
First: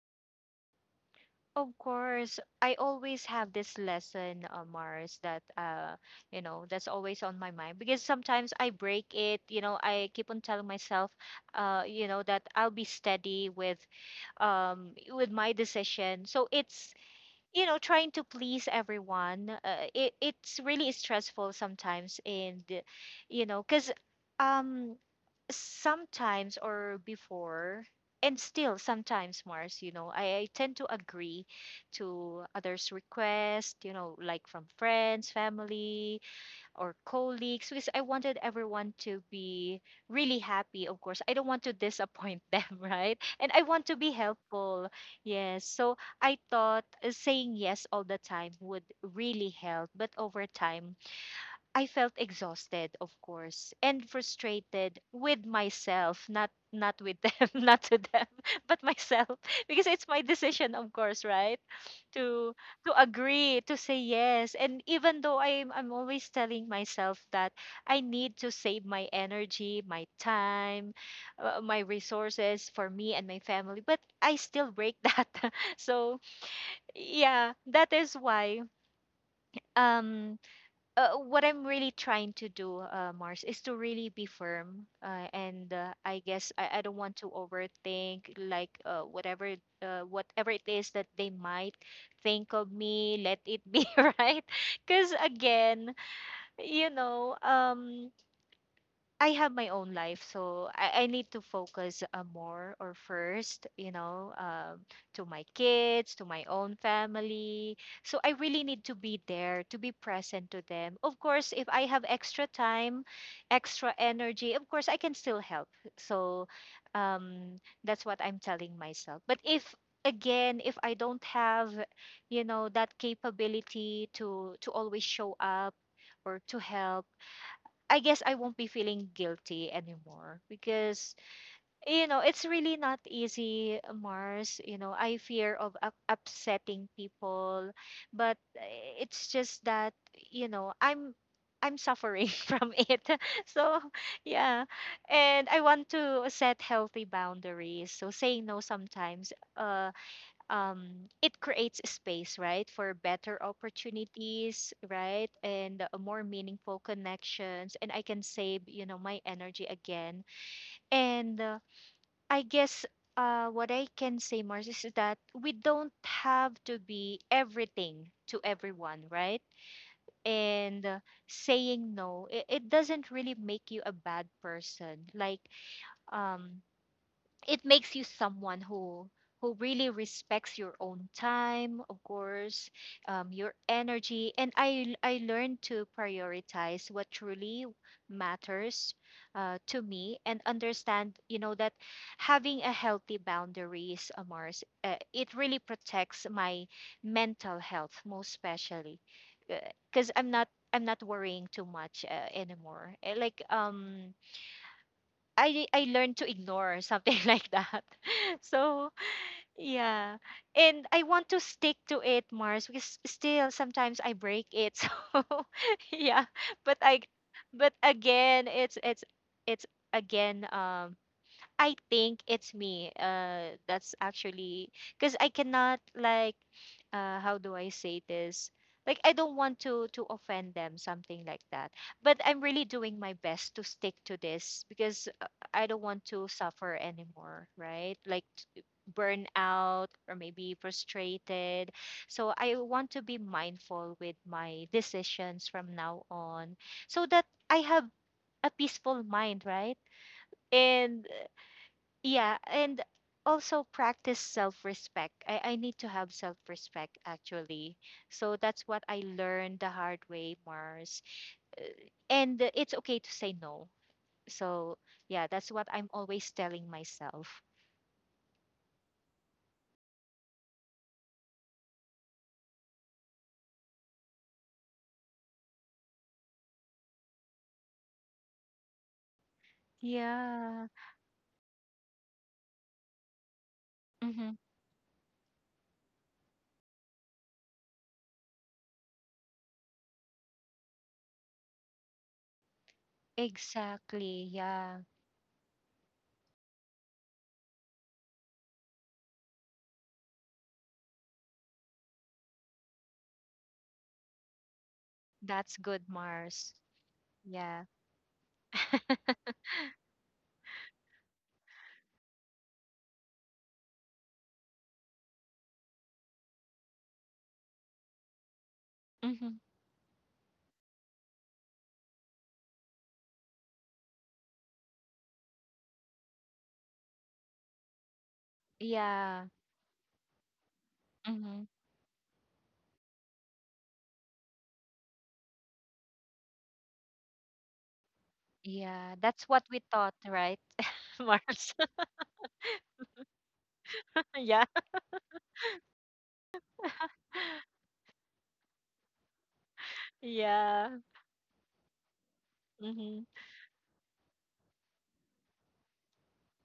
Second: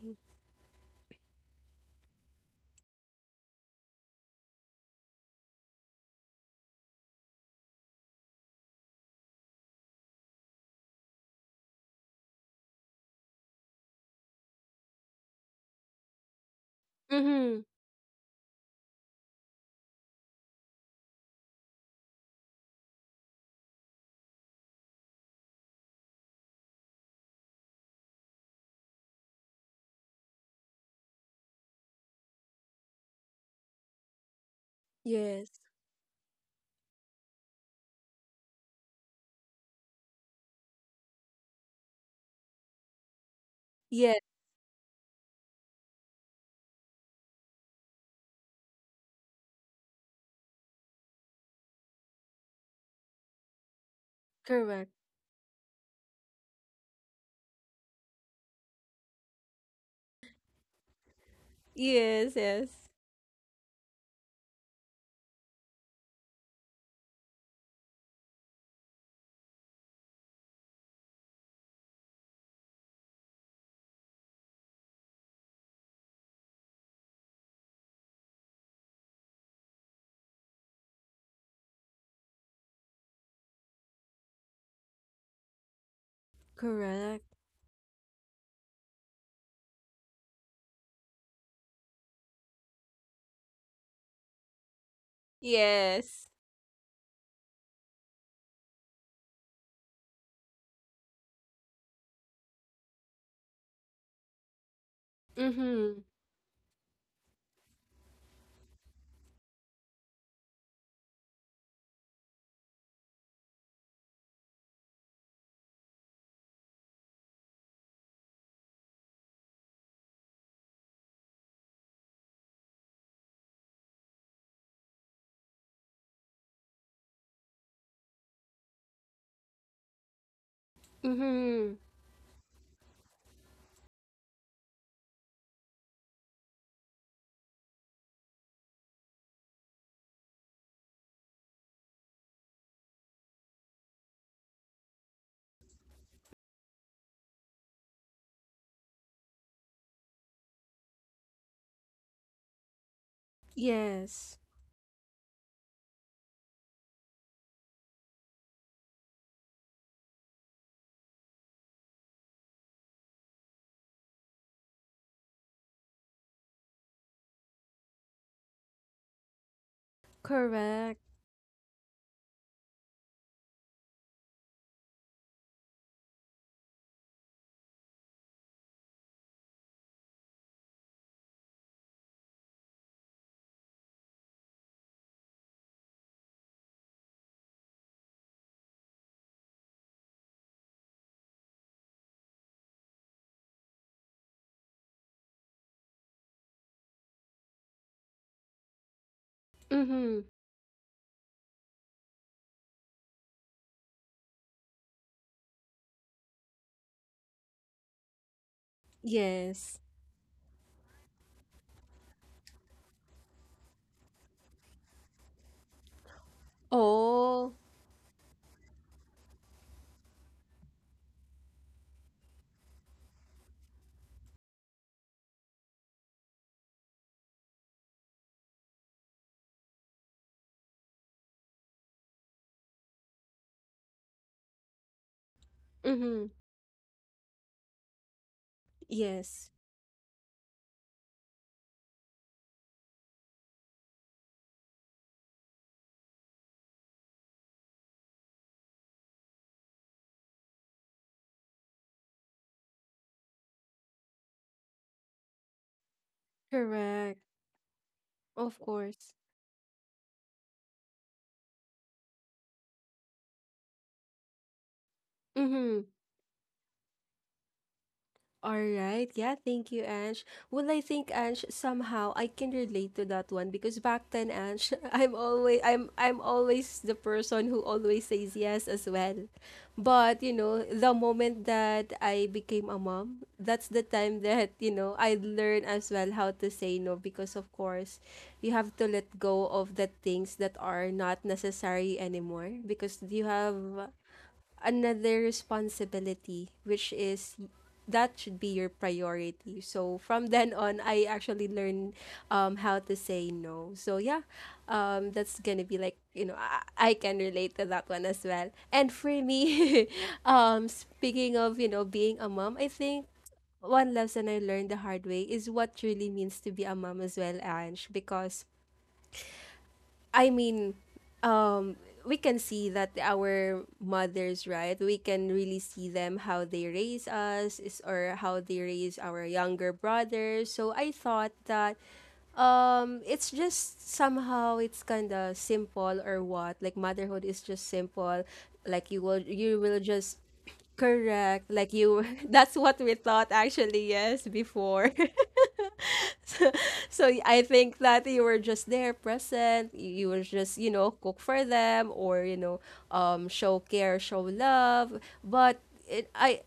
[SPEAKER 2] Of course, I always have this lesson, Mars, that you know, that's always on my mind because sometimes I break it. You know, I keep on telling myself, you know, that I'll be steady with my decision. So it's,
[SPEAKER 1] Mm-hmm.
[SPEAKER 2] you know, trying to please everyone. It it's really stressful sometimes, and you know, cause um sometimes, or before, and still sometimes, Mars, you know, I tend to agree to others request, you know, like from friends,
[SPEAKER 1] Yes.
[SPEAKER 2] family, or colleagues, because I wanted everyone to be really happy. Of course, I don't want to disappoint them, right, and I want to be
[SPEAKER 1] Yes.
[SPEAKER 2] helpful, yes. So I thought saying yes all the time would really help, but over time I felt exhausted, of course, and
[SPEAKER 1] Correct.
[SPEAKER 2] frustrated with myself, not with them, not to them, but myself, because it's my decision, of course, right?
[SPEAKER 1] Yes.
[SPEAKER 2] To
[SPEAKER 1] Yes.
[SPEAKER 2] agree, to say yes, and even though I'm always telling myself that I need to save my energy, my time, my resources for me and my family, but I still break that. So yeah, that is why. Um, what I'm really trying to do, Mars, is to really be firm. And I guess I don't want to
[SPEAKER 1] Correct.
[SPEAKER 2] overthink, like whatever it is that they might think of me, let it be, right. Because again,
[SPEAKER 1] Yes.
[SPEAKER 2] you know, I have my own life, so I need to focus more or first, you know, to my
[SPEAKER 1] Mm-hmm.
[SPEAKER 2] kids, to my own family. So I really need to be there, to be present to them. Of course, if I have extra time, extra energy, of course, I can still help. So that's what I'm telling myself. But if again, if I don't have, you know, that capability to always show up or to help, I guess I won't be feeling guilty anymore because,
[SPEAKER 1] Mm-hmm.
[SPEAKER 2] you know, it's really not easy, Mars. You know, I fear of upsetting people, but it's just that, you know, I'm suffering from it. So yeah, and I want to set healthy boundaries. So saying no sometimes. It creates a space, right, for better
[SPEAKER 1] Yes,
[SPEAKER 2] opportunities, right, and more meaningful connections. And I can save, you know, my energy again. And I guess what I can say, Mars, is that we don't have to be everything to everyone, right? And
[SPEAKER 1] correct.
[SPEAKER 2] Saying no, it doesn't really make you a bad person. Um, it makes you someone who really respects your own time, of course, your energy. And I learned to prioritize what truly matters to me, and understand that having a healthy boundaries, Mars, it really protects my mental health most especially, because
[SPEAKER 1] Mm-hmm.
[SPEAKER 2] I'm not worrying too much anymore. Like, I learned to ignore something like that. So
[SPEAKER 1] Yes.
[SPEAKER 2] yeah, and I want to stick to it, Mars, because still sometimes I break it. So yeah, but I,
[SPEAKER 1] Oh.
[SPEAKER 2] but again, it's again, I think it's me. That's actually because I cannot, like, how do I say this? Like, I don't want to offend them, something like that. But I'm really doing my best to stick to this, because I don't want
[SPEAKER 1] Mm-hmm.
[SPEAKER 2] to suffer anymore, right? T- Burn
[SPEAKER 1] Yes,
[SPEAKER 2] out or maybe frustrated. So I want to be mindful with my decisions from now on, so that I have a peaceful mind, right? And yeah, and also practice self-respect. I need to have self-respect
[SPEAKER 1] correct.
[SPEAKER 2] actually. So
[SPEAKER 1] Of
[SPEAKER 2] that's what I
[SPEAKER 1] course.
[SPEAKER 2] learned the hard way, Mars. And it's okay to say no. So yeah, that's what
[SPEAKER 1] Mm-hmm.
[SPEAKER 2] I'm always telling myself.
[SPEAKER 1] All right. Yeah, thank you, Ange. Well, I think, Ange, somehow I can relate to that one because back then, Ange, I'm always the person who always says yes as well. But, you know,
[SPEAKER 2] Yeah.
[SPEAKER 1] the moment that I became a mom, that's the time
[SPEAKER 2] Mm-hmm.
[SPEAKER 1] that, you know, I learn as well how to say no because, of course, you have to let go of the things that are not necessary anymore because you have
[SPEAKER 2] Exactly. Yeah.
[SPEAKER 1] another responsibility, which is that should be your priority. So from then on, I actually learned, how to say no. So yeah, that's
[SPEAKER 2] That's
[SPEAKER 1] gonna be
[SPEAKER 2] good,
[SPEAKER 1] like,
[SPEAKER 2] Mars.
[SPEAKER 1] I can relate to
[SPEAKER 2] Yeah.
[SPEAKER 1] that one as well. And for me, speaking of being a mom, I think one lesson I learned the hard way is what really means to be a mom as well, Ange, because
[SPEAKER 2] Mm-hmm.
[SPEAKER 1] I mean, um, we can see that our mothers, right? We can really see them how they raise us is or how they raise our
[SPEAKER 2] Yeah.
[SPEAKER 1] younger brothers. So I thought
[SPEAKER 2] Mm-hmm.
[SPEAKER 1] that it's just somehow it's kind of simple or what, like motherhood is just simple, like
[SPEAKER 2] Yeah. That's what
[SPEAKER 1] you
[SPEAKER 2] we
[SPEAKER 1] will
[SPEAKER 2] thought,
[SPEAKER 1] just
[SPEAKER 2] right,
[SPEAKER 1] correct
[SPEAKER 2] Mars?
[SPEAKER 1] like you, that's what we thought actually, yes,
[SPEAKER 2] Yeah.
[SPEAKER 1] before. So I think that you were just there present. You were just, you
[SPEAKER 2] Yeah.
[SPEAKER 1] know, cook for them or, you know,
[SPEAKER 2] Mm-hmm.
[SPEAKER 1] show care, show love. But it, I,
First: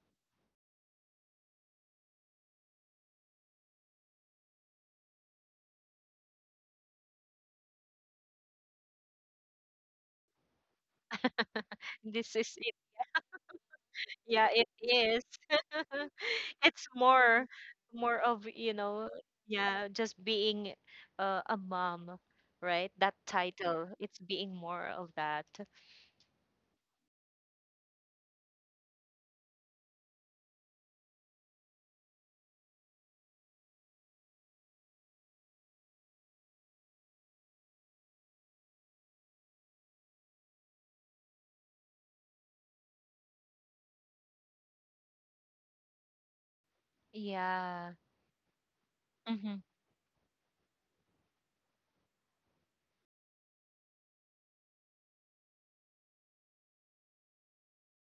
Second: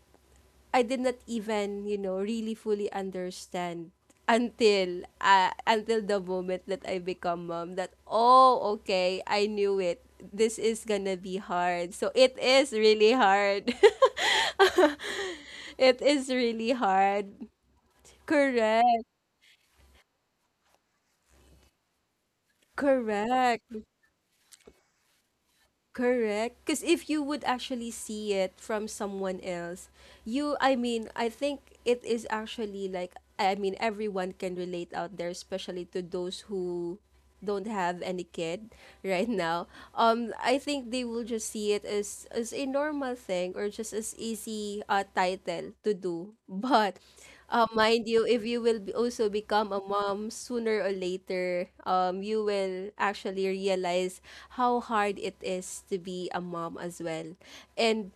[SPEAKER 1] I did not even, you know, really fully understand until the moment that I become mom that, oh okay, I knew it, this is gonna be hard, so it
[SPEAKER 2] This is
[SPEAKER 1] is really hard.
[SPEAKER 2] yeah, it is.
[SPEAKER 1] It is really
[SPEAKER 2] It's
[SPEAKER 1] hard.
[SPEAKER 2] more, more of, you
[SPEAKER 1] Correct,
[SPEAKER 2] know, yeah, just being a mom, right? That
[SPEAKER 1] correct.
[SPEAKER 2] title, it's being more of that.
[SPEAKER 1] Correct. Because if you would actually see it from someone else, I mean, I think it is actually like, I mean, everyone can relate out there, especially to those who don't have any kid right now. I think they will just see it as a normal thing or just as easy title to do. But
[SPEAKER 2] Yeah.
[SPEAKER 1] mind you, if you will also
[SPEAKER 2] Mm-hmm.
[SPEAKER 1] become a mom sooner or later, you will actually realize how hard it is to be a mom as well. And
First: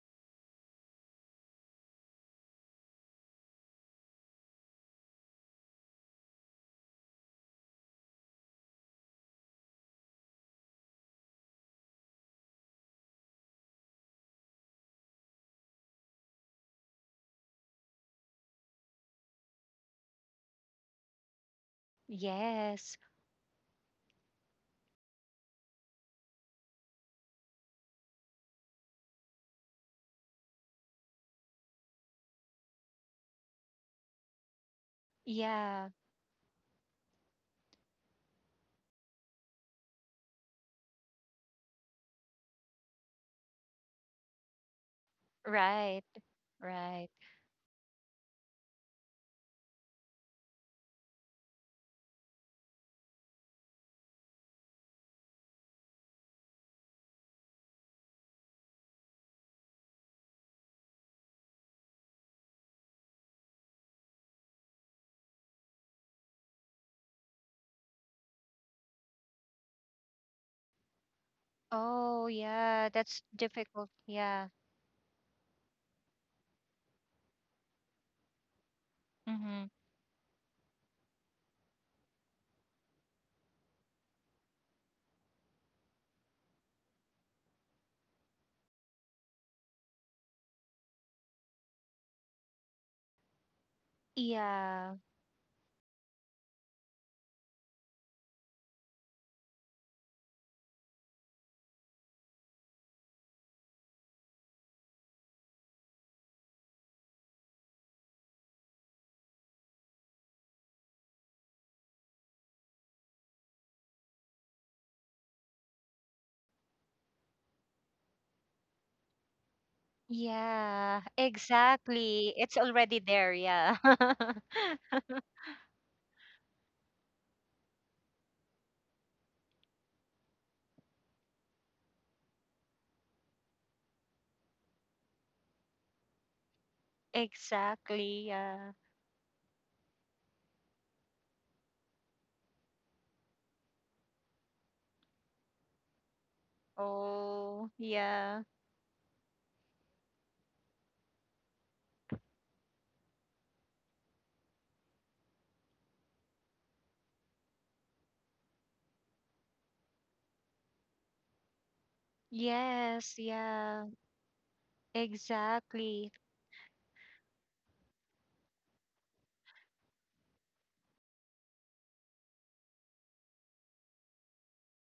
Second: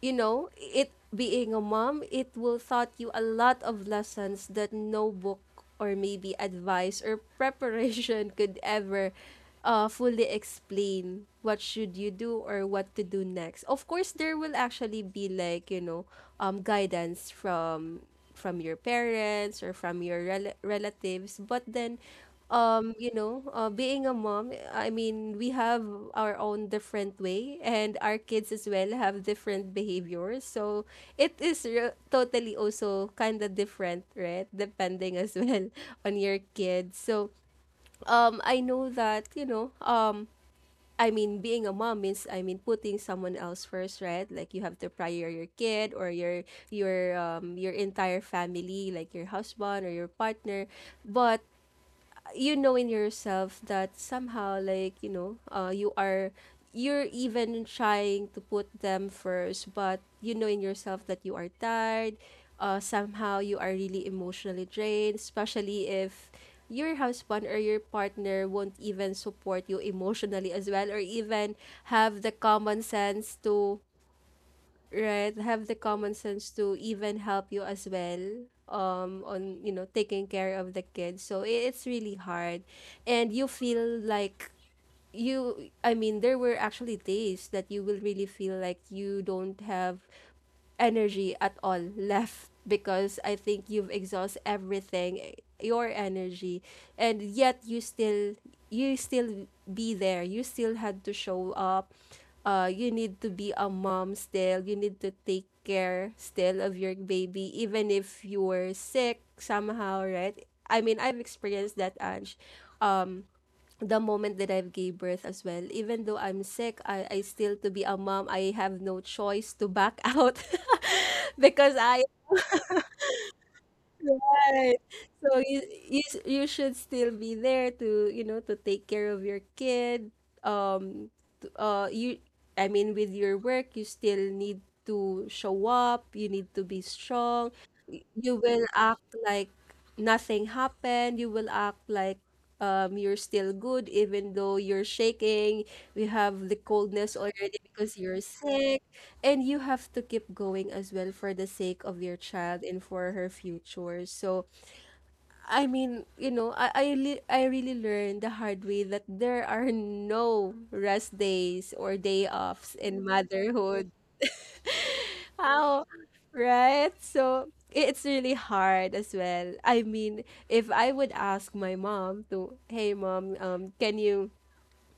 [SPEAKER 1] you know, it being a mom, it will taught you a lot of lessons that no book or maybe advice or preparation could ever fully explain what should you do or what to do next. Of course, there will actually be like, you know, guidance from your parents or from your relatives, but then
[SPEAKER 2] Yes.
[SPEAKER 1] you know, being a mom, I mean, we have our own different way, and our kids as well have different behaviors. So it is totally also kind of different, right? Depending as well
[SPEAKER 2] Yeah.
[SPEAKER 1] on your kids. So I know that, you know, I mean, being a mom means, I mean, putting someone else first, right? Like you have to prior your kid
[SPEAKER 2] Right.
[SPEAKER 1] or your
[SPEAKER 2] Right.
[SPEAKER 1] your entire family, like your husband or your partner. But you know in yourself that somehow, like, you know, you are, you're even trying to put them first, but you know in yourself that you are tired. Somehow you are really emotionally drained, especially if your husband or your partner won't even support you emotionally as well, or even have
[SPEAKER 2] Oh,
[SPEAKER 1] the common
[SPEAKER 2] yeah, that's
[SPEAKER 1] sense to,
[SPEAKER 2] difficult. Yeah.
[SPEAKER 1] right, have the common sense to even help you as well on,
[SPEAKER 2] Mm-hmm.
[SPEAKER 1] you know, taking care of the kids, so it's really hard. And you feel like you I mean there were actually days that you will really feel like you don't have energy at all left, because I think you've exhausted
[SPEAKER 2] Yeah.
[SPEAKER 1] everything, eh, your energy, and yet you still, you still be there. You still had to show up. You need to be a mom still. You need to take care still of your baby, even if you were sick somehow, right? I mean, I've experienced that, Ange. Um, the moment that I've gave birth as well. Even though I'm sick, I still to be a mom, I have no choice to back out
[SPEAKER 2] Yeah,
[SPEAKER 1] because I.
[SPEAKER 2] exactly. It's already there, yeah.
[SPEAKER 1] Right. So you you should still be there to, you know, to take care of your kid. Um, t- uh, you, I mean, with your work, you still need to show up. You need to be strong.
[SPEAKER 2] Exactly,
[SPEAKER 1] You will
[SPEAKER 2] yeah.
[SPEAKER 1] act like nothing happened. You will act like you're still good, even though you're shaking. You have the coldness already
[SPEAKER 2] Oh,
[SPEAKER 1] because you're
[SPEAKER 2] yeah.
[SPEAKER 1] sick. And you have to keep going as well for the sake of your child and for her future. So I mean, you know, I really learned the hard way that there are no rest days or day offs in
[SPEAKER 2] Yes, yeah.
[SPEAKER 1] motherhood. How,
[SPEAKER 2] Exactly.
[SPEAKER 1] right? So it's really hard as well. I mean, if I would ask my mom to, hey mom, can you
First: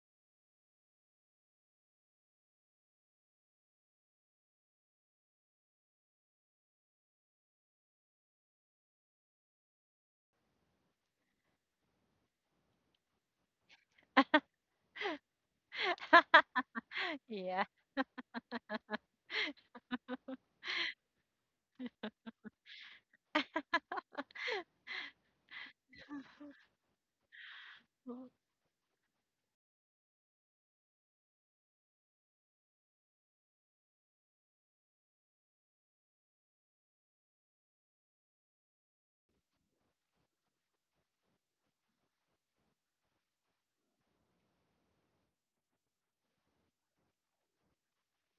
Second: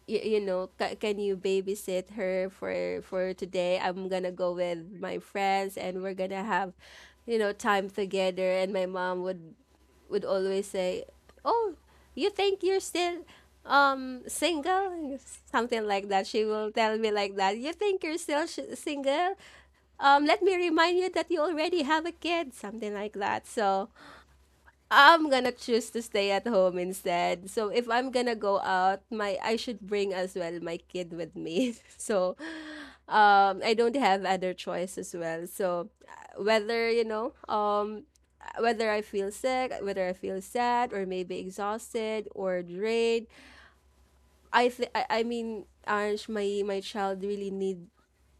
[SPEAKER 1] you know can you babysit her for today, I'm gonna go with my friends and we're gonna have, you know, time together. And my mom would always say, "Oh, you think you're still single?" Something like that. She will tell me like that.
[SPEAKER 2] Yeah.
[SPEAKER 1] You think you're still single? Let me remind you that you already have a kid. Something like that. So I'm gonna choose to stay at home instead. So if I'm gonna go out, my I should bring as well my kid with me. So I don't have other choice as well. So whether you know whether I feel sick, whether I feel sad or maybe exhausted or drained, I mean, Ange, my child really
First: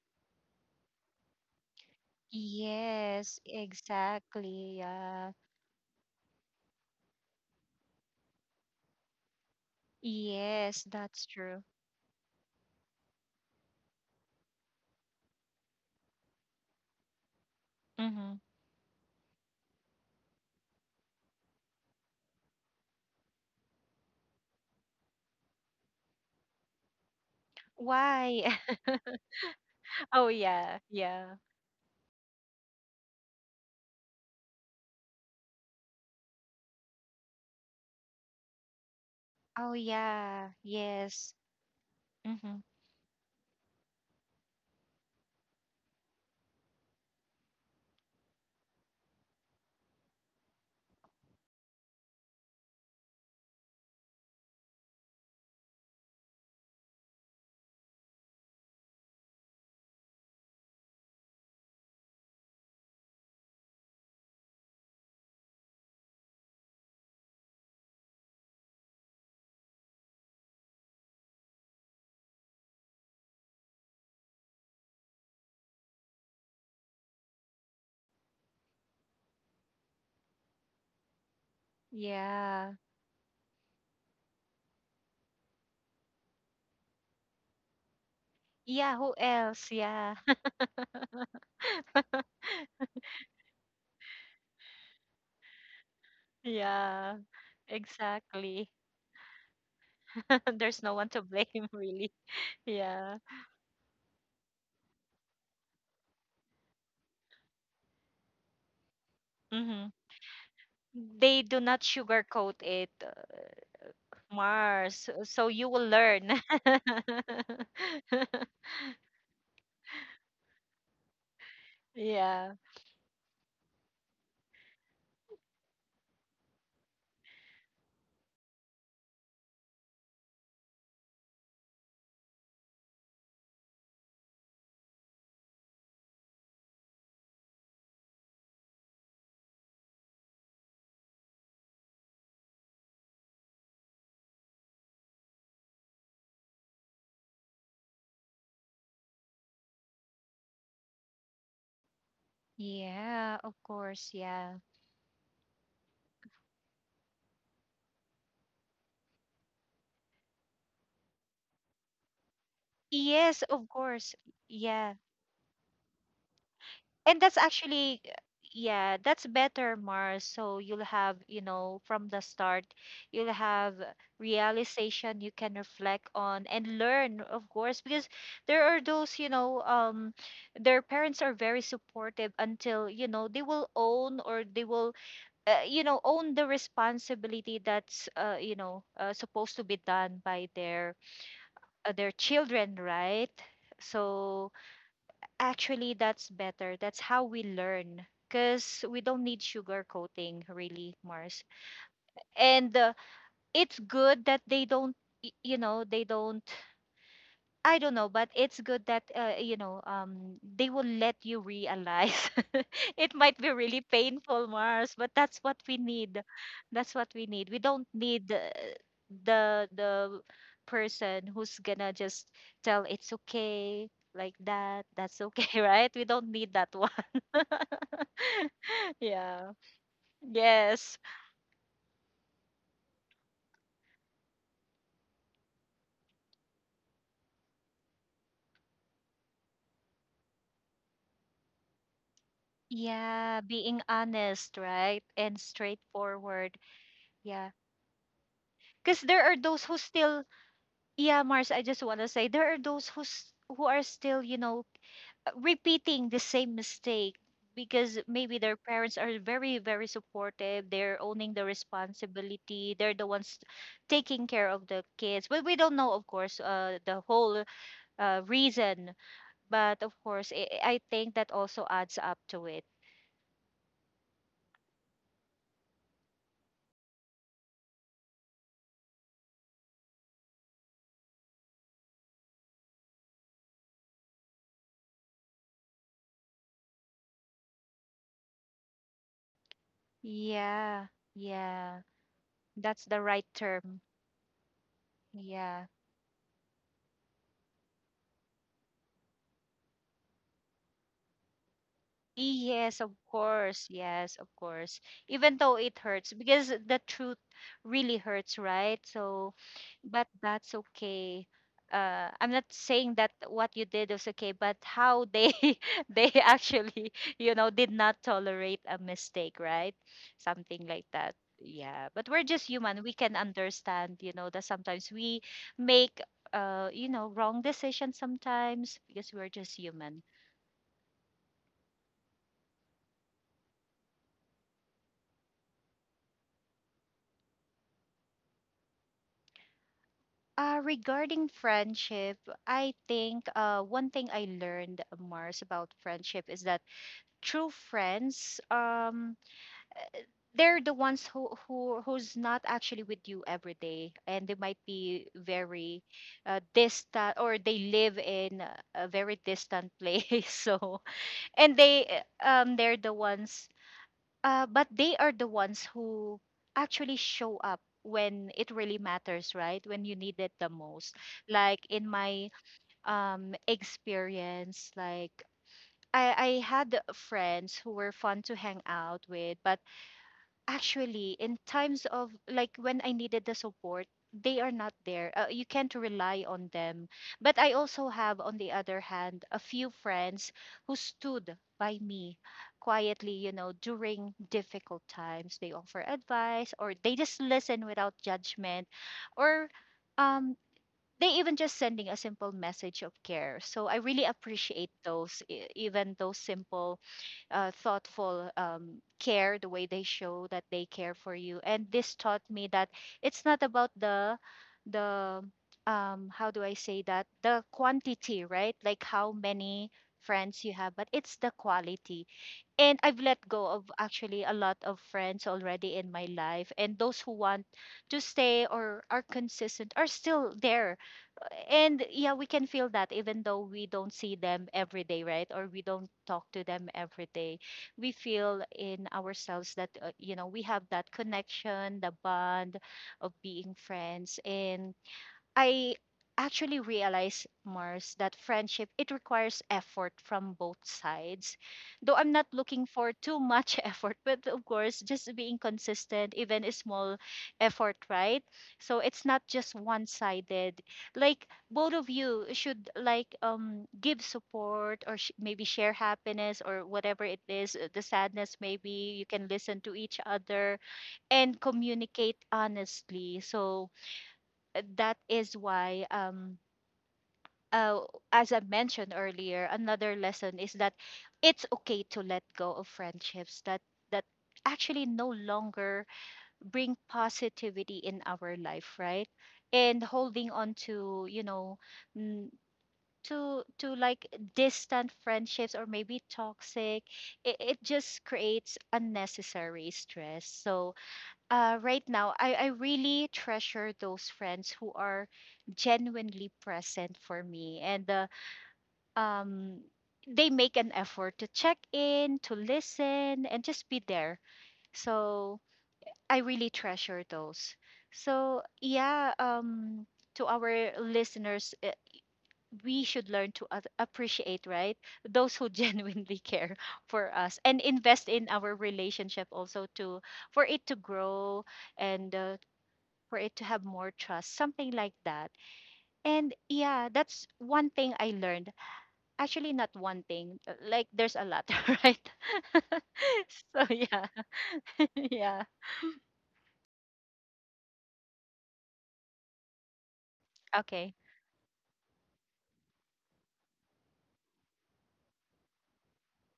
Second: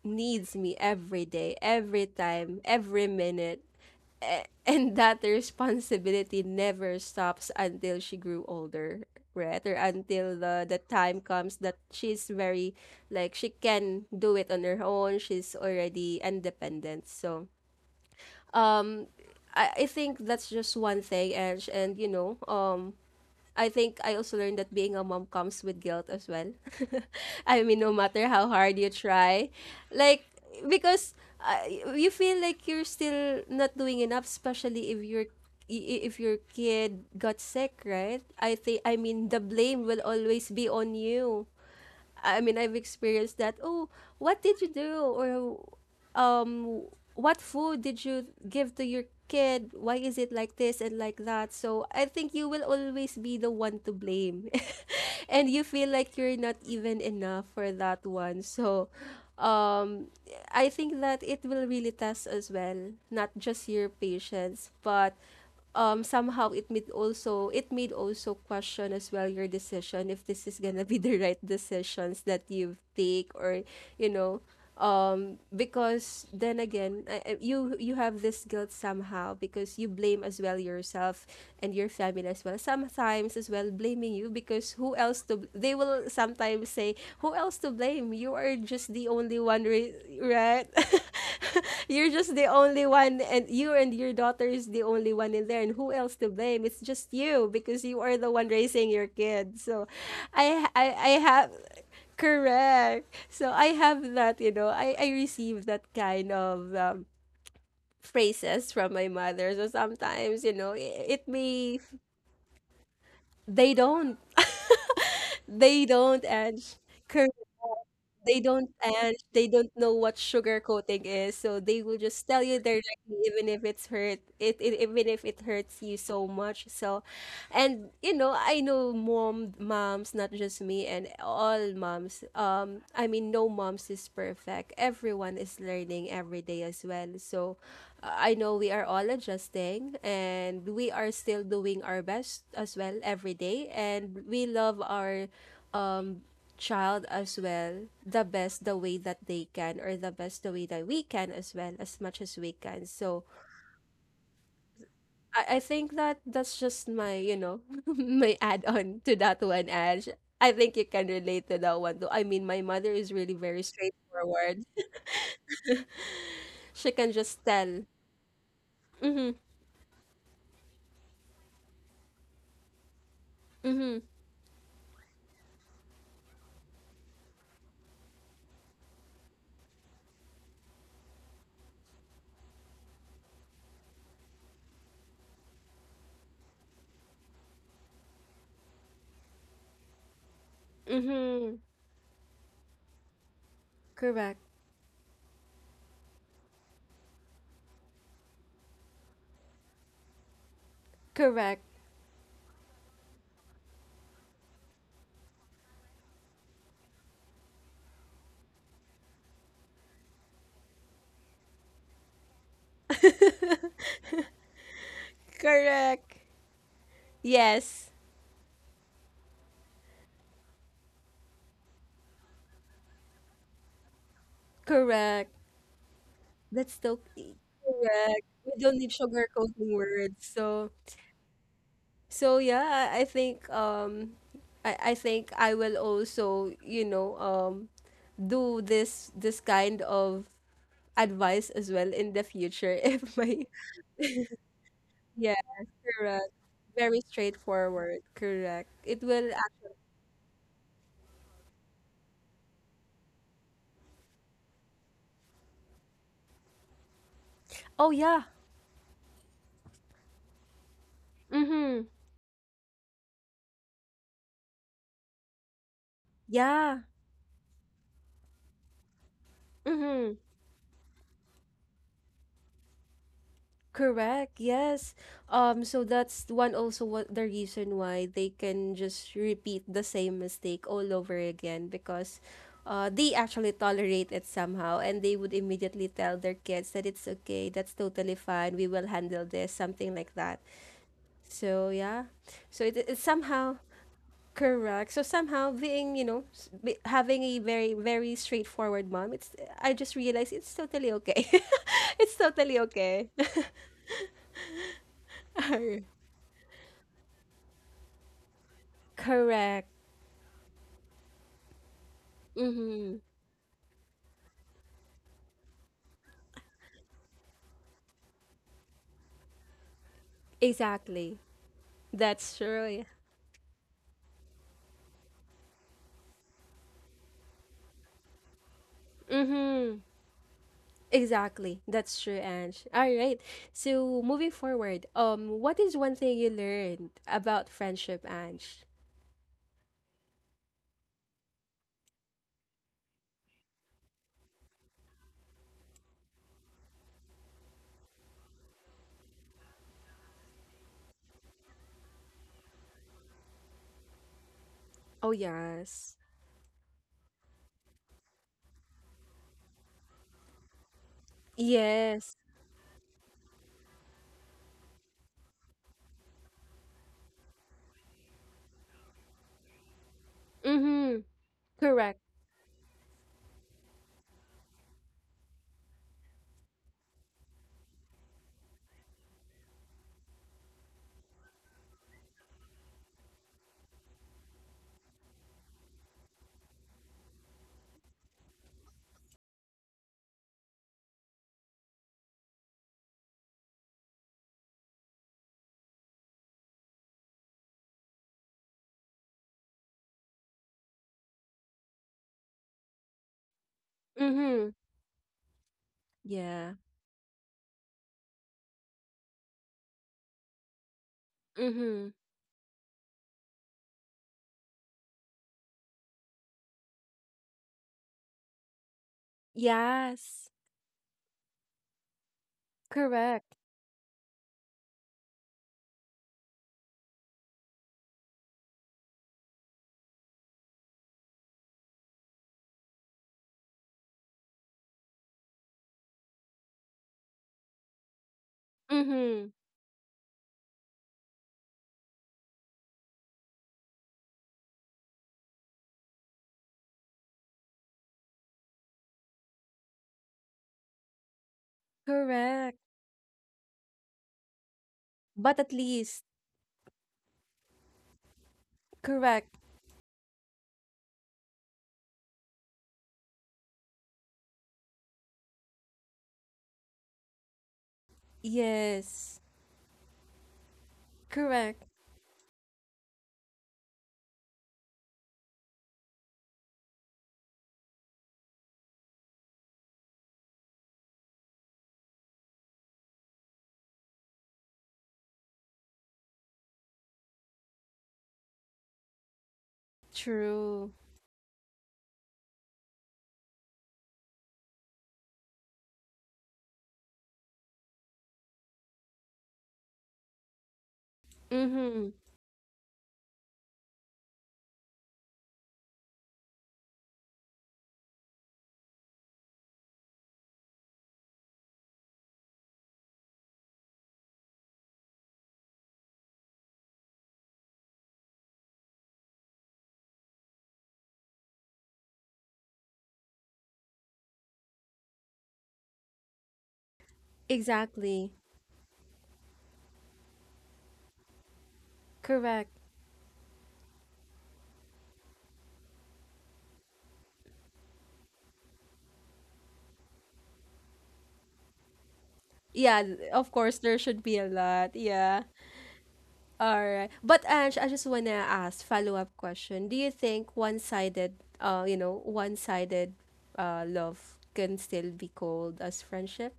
[SPEAKER 1] needs me every day, every time, every
[SPEAKER 2] Yes,
[SPEAKER 1] minute.
[SPEAKER 2] exactly.
[SPEAKER 1] And that
[SPEAKER 2] Yeah.
[SPEAKER 1] responsibility never stops until she grew older, right, or until the
[SPEAKER 2] Yes,
[SPEAKER 1] time
[SPEAKER 2] that's
[SPEAKER 1] comes
[SPEAKER 2] true.
[SPEAKER 1] that she's very, like, she can do it on her own, she's already independent. So
[SPEAKER 2] Mm-hmm.
[SPEAKER 1] um I think that's just one thing. And and you know, I think I also learned that being a mom comes with guilt as well. I mean, no matter how
[SPEAKER 2] Why?
[SPEAKER 1] hard you try,
[SPEAKER 2] Oh
[SPEAKER 1] like
[SPEAKER 2] yeah,
[SPEAKER 1] because
[SPEAKER 2] yeah.
[SPEAKER 1] you feel like you're still not doing enough, especially if your, if your kid got sick, right? I think, I mean, the
[SPEAKER 2] Oh,
[SPEAKER 1] blame will
[SPEAKER 2] yeah.
[SPEAKER 1] always be on
[SPEAKER 2] Yes.
[SPEAKER 1] you. I
[SPEAKER 2] Mm-hmm.
[SPEAKER 1] mean, I've experienced that. Oh, what did you do? Or um, what food did you give to your kid? Why is it like this and like that? So I think you will always be the one to blame. And you feel like you're not even enough for that one. So um, I think that it will really test as well, not just your patience, but somehow it made also, it made also question as well your decision, if this is gonna be the right decisions that you take, or you know, because then again, you, you have this guilt somehow because you blame as well yourself and your family as well
[SPEAKER 2] Yeah.
[SPEAKER 1] sometimes, as well blaming you, because who else to they will sometimes say, who else to blame, you are just
[SPEAKER 2] Yeah,
[SPEAKER 1] the
[SPEAKER 2] who
[SPEAKER 1] only one
[SPEAKER 2] else? Yeah.
[SPEAKER 1] right. You're just the only one, and you and your daughter is the only one in there, and who else to blame, it's just
[SPEAKER 2] Yeah,
[SPEAKER 1] you because you are the one
[SPEAKER 2] exactly.
[SPEAKER 1] raising your kid. So i
[SPEAKER 2] There's
[SPEAKER 1] i,
[SPEAKER 2] no one to
[SPEAKER 1] I have.
[SPEAKER 2] blame, really.
[SPEAKER 1] Correct.
[SPEAKER 2] Yeah.
[SPEAKER 1] So I have that, you know, I receive that kind of phrases from my mother. So
[SPEAKER 2] Mm-hmm.
[SPEAKER 1] sometimes, you know, it
[SPEAKER 2] They do not
[SPEAKER 1] may,
[SPEAKER 2] sugarcoat it.
[SPEAKER 1] they don't,
[SPEAKER 2] Mars, so you
[SPEAKER 1] they
[SPEAKER 2] will
[SPEAKER 1] don't,
[SPEAKER 2] learn.
[SPEAKER 1] and they don't know what sugar coating is, so they will just tell
[SPEAKER 2] Yeah.
[SPEAKER 1] you directly even if it even if it hurts you so much. So and you know, I know moms, not just me, and all moms, I mean, no moms is perfect, everyone is learning every day as well. So I know we are all adjusting and we are still doing our best as well every day, and we love our um child as well the best the way that they can, or the best the way that we can as well, as much as we can. So
[SPEAKER 2] Yeah, of course. Yeah.
[SPEAKER 1] I think that that's just my, you know, my add on to that one, Ash. I think you can relate to that one too. I mean, my mother is really
[SPEAKER 2] Yes,
[SPEAKER 1] very
[SPEAKER 2] of course.
[SPEAKER 1] straightforward.
[SPEAKER 2] Yeah.
[SPEAKER 1] She can
[SPEAKER 2] And that's
[SPEAKER 1] just tell.
[SPEAKER 2] actually, yeah, that's
[SPEAKER 1] Mm-hmm.
[SPEAKER 2] better, Mars. So you'll have, you know, from the start, you'll have
[SPEAKER 1] Mm-hmm.
[SPEAKER 2] realization you can reflect on and learn, of course, because there are those, you know, their parents are very supportive until, you know, they will own, or they will, you know, own the responsibility that's, you know, supposed to be done by their,
[SPEAKER 1] Mm-hmm.
[SPEAKER 2] their children, right?
[SPEAKER 1] Correct.
[SPEAKER 2] So actually that's better. That's how we learn, because we don't need sugar coating, really, Mars.
[SPEAKER 1] Correct.
[SPEAKER 2] And it's good that they don't, you know, they don't, I don't know, but it's good that, you know, they will let you realize. It might be really painful, Mars, but that's what we
[SPEAKER 1] Correct.
[SPEAKER 2] need. That's what we need. We don't
[SPEAKER 1] Yes.
[SPEAKER 2] need, the person who's gonna just tell, "It's okay," like that. "That's
[SPEAKER 1] Correct.
[SPEAKER 2] okay," right? We don't need that
[SPEAKER 1] That's so
[SPEAKER 2] one.
[SPEAKER 1] correct. We don't need
[SPEAKER 2] Yeah.
[SPEAKER 1] sugarcoating words. So
[SPEAKER 2] Yes.
[SPEAKER 1] so yeah, I think I think I will also, you know, do this kind of advice as well in the future if
[SPEAKER 2] Yeah,
[SPEAKER 1] my,
[SPEAKER 2] being honest, right?
[SPEAKER 1] yeah,
[SPEAKER 2] And
[SPEAKER 1] correct.
[SPEAKER 2] straightforward.
[SPEAKER 1] Very
[SPEAKER 2] Yeah.
[SPEAKER 1] straightforward, correct.
[SPEAKER 2] Because
[SPEAKER 1] It
[SPEAKER 2] there
[SPEAKER 1] will
[SPEAKER 2] are those who still Yeah, Mars, I just want to say there are those who's who are still, you know, repeating the same mistake
[SPEAKER 1] oh
[SPEAKER 2] because
[SPEAKER 1] yeah.
[SPEAKER 2] maybe their parents are very, very supportive. They're owning the
[SPEAKER 1] Mhm.
[SPEAKER 2] responsibility. They're the ones taking care of the kids. But we don't know, of course,
[SPEAKER 1] Yeah.
[SPEAKER 2] the whole reason. But of
[SPEAKER 1] Mhm.
[SPEAKER 2] course, I think that also adds up to it.
[SPEAKER 1] Correct. Yes. Um, so that's one also what the reason why they can just repeat the same mistake all over again, because they actually tolerate it somehow, and they would immediately tell their kids that it's okay, that's totally fine, we will handle this, something like that.
[SPEAKER 2] Yeah,
[SPEAKER 1] So
[SPEAKER 2] yeah,
[SPEAKER 1] yeah. So
[SPEAKER 2] that's the
[SPEAKER 1] it's
[SPEAKER 2] right
[SPEAKER 1] somehow
[SPEAKER 2] term.
[SPEAKER 1] correct. So somehow
[SPEAKER 2] Yeah.
[SPEAKER 1] being, you know, having a very very straightforward mom, it's, I just realized it's totally okay. It's totally
[SPEAKER 2] Yes, of
[SPEAKER 1] okay.
[SPEAKER 2] course. Yes, of course. Even though it hurts, because the truth really hurts, right? So,
[SPEAKER 1] Correct.
[SPEAKER 2] but that's okay. I'm not saying
[SPEAKER 1] Mm-hmm.
[SPEAKER 2] that what you did was okay, but how they they actually, you know, did not tolerate a mistake, right? Something like that.
[SPEAKER 1] Exactly.
[SPEAKER 2] Yeah, but we're
[SPEAKER 1] That's
[SPEAKER 2] just human.
[SPEAKER 1] true.
[SPEAKER 2] We can understand, you know, that sometimes we make, you know, wrong decisions sometimes, because
[SPEAKER 1] Yeah.
[SPEAKER 2] we're just
[SPEAKER 1] Mm-hmm.
[SPEAKER 2] human.
[SPEAKER 1] Exactly. That's true, Ange. All right. So moving forward, what is one thing you learned about friendship, Ange?
[SPEAKER 2] Regarding friendship, I think one thing I learned, Mars, about friendship is that true friends, they're the ones who, who's not actually with you every day, and they might be
[SPEAKER 1] Oh
[SPEAKER 2] very
[SPEAKER 1] yes.
[SPEAKER 2] distant, or they live in a very distant place. So, and they
[SPEAKER 1] Yes.
[SPEAKER 2] they're the ones but they are the ones who actually show up when it really matters, right? When you need it the most.
[SPEAKER 1] Mm-hmm.
[SPEAKER 2] Like in
[SPEAKER 1] Correct.
[SPEAKER 2] my experience, like I had friends who were fun to hang out with, but actually in times of, like, when I needed the support, they are not there. You can't rely on them. But I also have, on the other hand, a few friends who stood by me quietly, you know, during difficult times. They offer advice, or they just listen without judgment, or um they even just sending a simple message of care. So I really
[SPEAKER 1] Mm-hmm.
[SPEAKER 2] appreciate those, even those
[SPEAKER 1] Yeah.
[SPEAKER 2] simple thoughtful care, the way they show that they care for you. And
[SPEAKER 1] Mm-hmm.
[SPEAKER 2] this taught me that it's not about the how do I say that, the quantity, right? Like, how many
[SPEAKER 1] Yes.
[SPEAKER 2] friends you have, but it's the quality. And I've let
[SPEAKER 1] Correct.
[SPEAKER 2] go of actually a lot of friends already in my life, and those who want to stay or are consistent are still there. And yeah, we can feel that even though we don't see them every day, right, or we don't talk to them every day, we feel in
[SPEAKER 1] Mm-hmm.
[SPEAKER 2] ourselves that, you know, we have that connection, the bond of being friends. And I actually realize, Mars, that friendship, it requires effort from both sides. Though I'm not
[SPEAKER 1] Correct.
[SPEAKER 2] looking for too much effort, but of course, just
[SPEAKER 1] But
[SPEAKER 2] being
[SPEAKER 1] at least.
[SPEAKER 2] consistent, even a small effort, right? So it's not
[SPEAKER 1] Correct.
[SPEAKER 2] just one-sided. Like, both of you should like give support, or maybe share happiness, or whatever it is, the sadness. Maybe you
[SPEAKER 1] Yes.
[SPEAKER 2] can listen to each other and
[SPEAKER 1] Correct.
[SPEAKER 2] communicate honestly. So that is why uh, as I mentioned earlier, another lesson is that it's okay to let go of friendships that that actually no longer bring positivity in our life, right? And holding on
[SPEAKER 1] True.
[SPEAKER 2] to, you know, mm, to like distant friendships, or maybe toxic, it just creates unnecessary stress. So right
[SPEAKER 1] Mm-hmm.
[SPEAKER 2] now, I really treasure those friends who are genuinely present for me, and um, they make an effort to check in, to listen, and just be there. So I really treasure those. So, yeah, to our listeners, we should learn to appreciate, right? Those who genuinely care for us, and invest
[SPEAKER 1] Exactly.
[SPEAKER 2] in our relationship also to for it to grow, and
[SPEAKER 1] Correct.
[SPEAKER 2] for it to have more trust, something like that. And yeah, that's one thing I learned. Actually, not one thing, like, there's a lot, right?
[SPEAKER 1] Yeah, of course
[SPEAKER 2] So
[SPEAKER 1] there should
[SPEAKER 2] yeah,
[SPEAKER 1] be a lot. Yeah.
[SPEAKER 2] yeah,
[SPEAKER 1] All right. But Ange, I just wanna ask follow-up question. Do you think
[SPEAKER 2] okay.
[SPEAKER 1] one-sided, uh, you know, one-sided love can still be called as friendship?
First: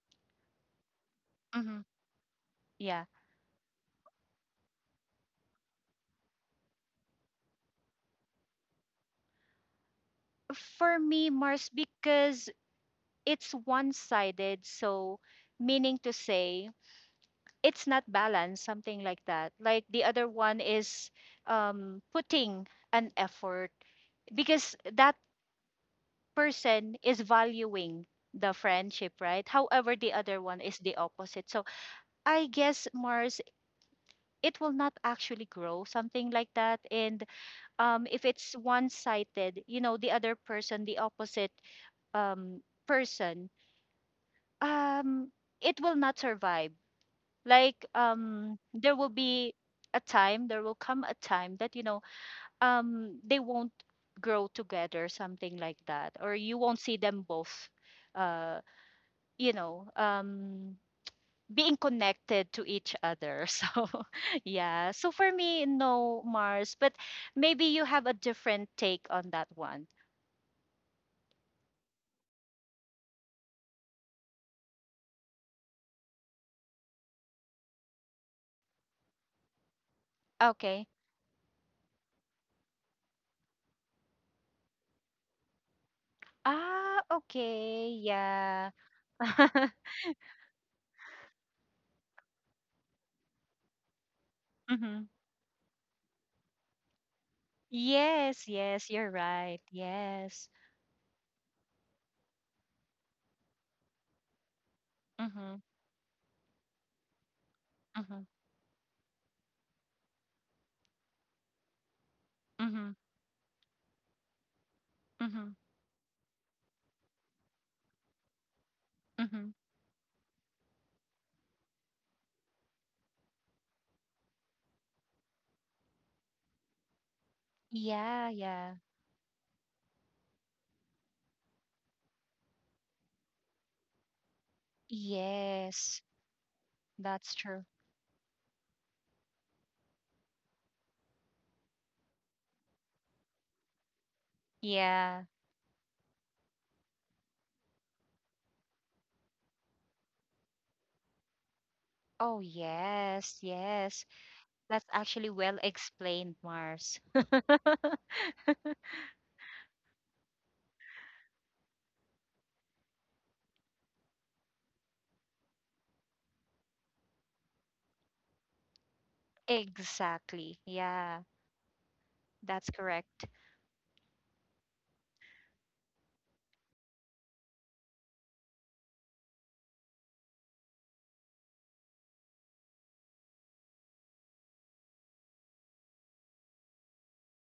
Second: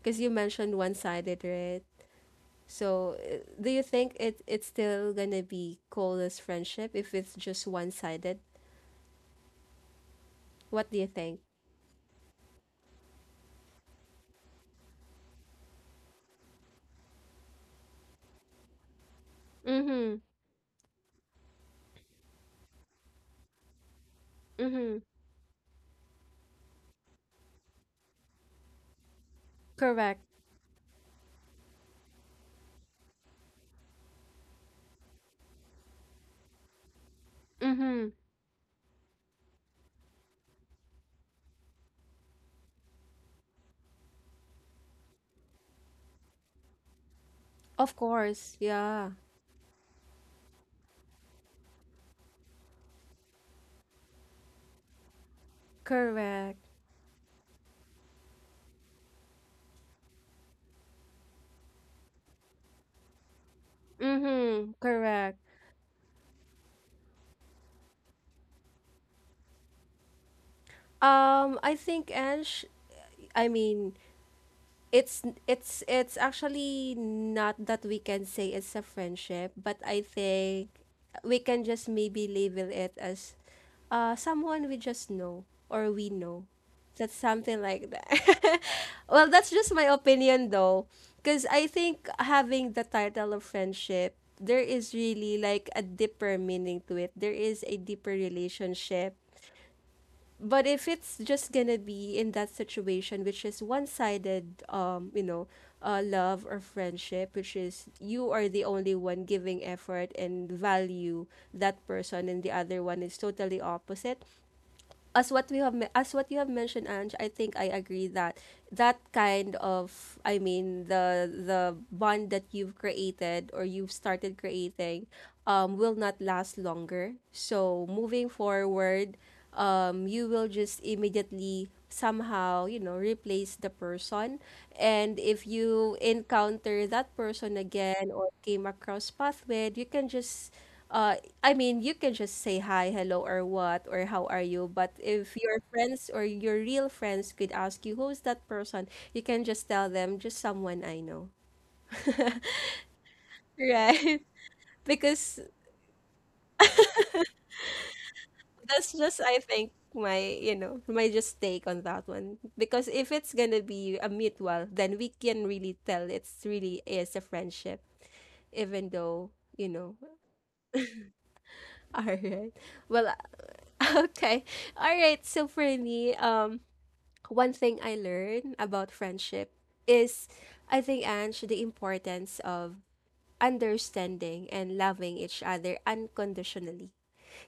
[SPEAKER 1] Because you mentioned one-sided, right?
[SPEAKER 2] Hmm. Yeah.
[SPEAKER 1] So, do you think it's still gonna be called as friendship if it's just one-sided? What do
[SPEAKER 2] For
[SPEAKER 1] you
[SPEAKER 2] me,
[SPEAKER 1] think?
[SPEAKER 2] Mars, because it's one sided, so meaning to say it's not balanced, something like that. Like, the
[SPEAKER 1] Mm-hmm.
[SPEAKER 2] other one is putting an effort because
[SPEAKER 1] Mm-hmm.
[SPEAKER 2] that person is valuing the friendship, right? However, the
[SPEAKER 1] Correct.
[SPEAKER 2] other one is the opposite. So I guess, Mars, it will not actually grow, something like that. And
[SPEAKER 1] Mm-hmm.
[SPEAKER 2] if it's one-sided, you know, the other person, the opposite um, person, um, it will not survive. Like,
[SPEAKER 1] Of course.
[SPEAKER 2] there will
[SPEAKER 1] Yeah.
[SPEAKER 2] be a time, there will come a time that, you know, they won't grow together, something like that, or you
[SPEAKER 1] Correct.
[SPEAKER 2] won't see them both. Uh, you know, being connected to each other. So,
[SPEAKER 1] Mm-hmm,
[SPEAKER 2] yeah. So for
[SPEAKER 1] correct.
[SPEAKER 2] me, no, Mars, but maybe you have a different take on that one.
[SPEAKER 1] I think, Ange, I mean, it's actually not that we can say it's a friendship, but I think
[SPEAKER 2] Okay.
[SPEAKER 1] we can just maybe label it as someone we just know or we know.
[SPEAKER 2] Ah,
[SPEAKER 1] That's something
[SPEAKER 2] okay.
[SPEAKER 1] like that.
[SPEAKER 2] Yeah.
[SPEAKER 1] well, that's just my opinion though, because I think having the title of friendship, there is
[SPEAKER 2] Hmm.
[SPEAKER 1] really like a deeper meaning to it. There is a deeper
[SPEAKER 2] Yes, yes, you're
[SPEAKER 1] relationship,
[SPEAKER 2] right. Yes.
[SPEAKER 1] but if it's just gonna be in that situation which is one-sided,
[SPEAKER 2] Mm-hmm,
[SPEAKER 1] love or friendship, which is
[SPEAKER 2] mm-hmm,
[SPEAKER 1] you are the only one giving effort and value that person and the other
[SPEAKER 2] mm-hmm,
[SPEAKER 1] one is totally opposite. as
[SPEAKER 2] mm-hmm,
[SPEAKER 1] what we have me- as what you have mentioned, Ange, I think I agree that that
[SPEAKER 2] mm-hmm.
[SPEAKER 1] kind of, I mean, the bond that you've created or you've started creating will not last longer. So
[SPEAKER 2] Yeah,
[SPEAKER 1] moving
[SPEAKER 2] yeah.
[SPEAKER 1] forward, you will just immediately somehow replace the person. And if you
[SPEAKER 2] Yes,
[SPEAKER 1] encounter that
[SPEAKER 2] that's
[SPEAKER 1] person
[SPEAKER 2] true.
[SPEAKER 1] again or came across path with, you can just uh say hi, hello, or what, or how are you, but
[SPEAKER 2] Yeah.
[SPEAKER 1] if your friends or your real friends could ask you who's that person, you can just tell them just someone I know.
[SPEAKER 2] Oh, yes, yes.
[SPEAKER 1] Right.
[SPEAKER 2] That's actually
[SPEAKER 1] Because
[SPEAKER 2] well explained, Mars.
[SPEAKER 1] that's just, I think, my just take on that one. Because if it's gonna be a mutual, then we can really tell it's really is a friendship, even though, you know,
[SPEAKER 2] Exactly. Yeah,
[SPEAKER 1] all right.
[SPEAKER 2] that's
[SPEAKER 1] Well,
[SPEAKER 2] correct.
[SPEAKER 1] okay. All right. So for me, one thing I learned about friendship is, I think, Ange, the importance of understanding and loving each other unconditionally.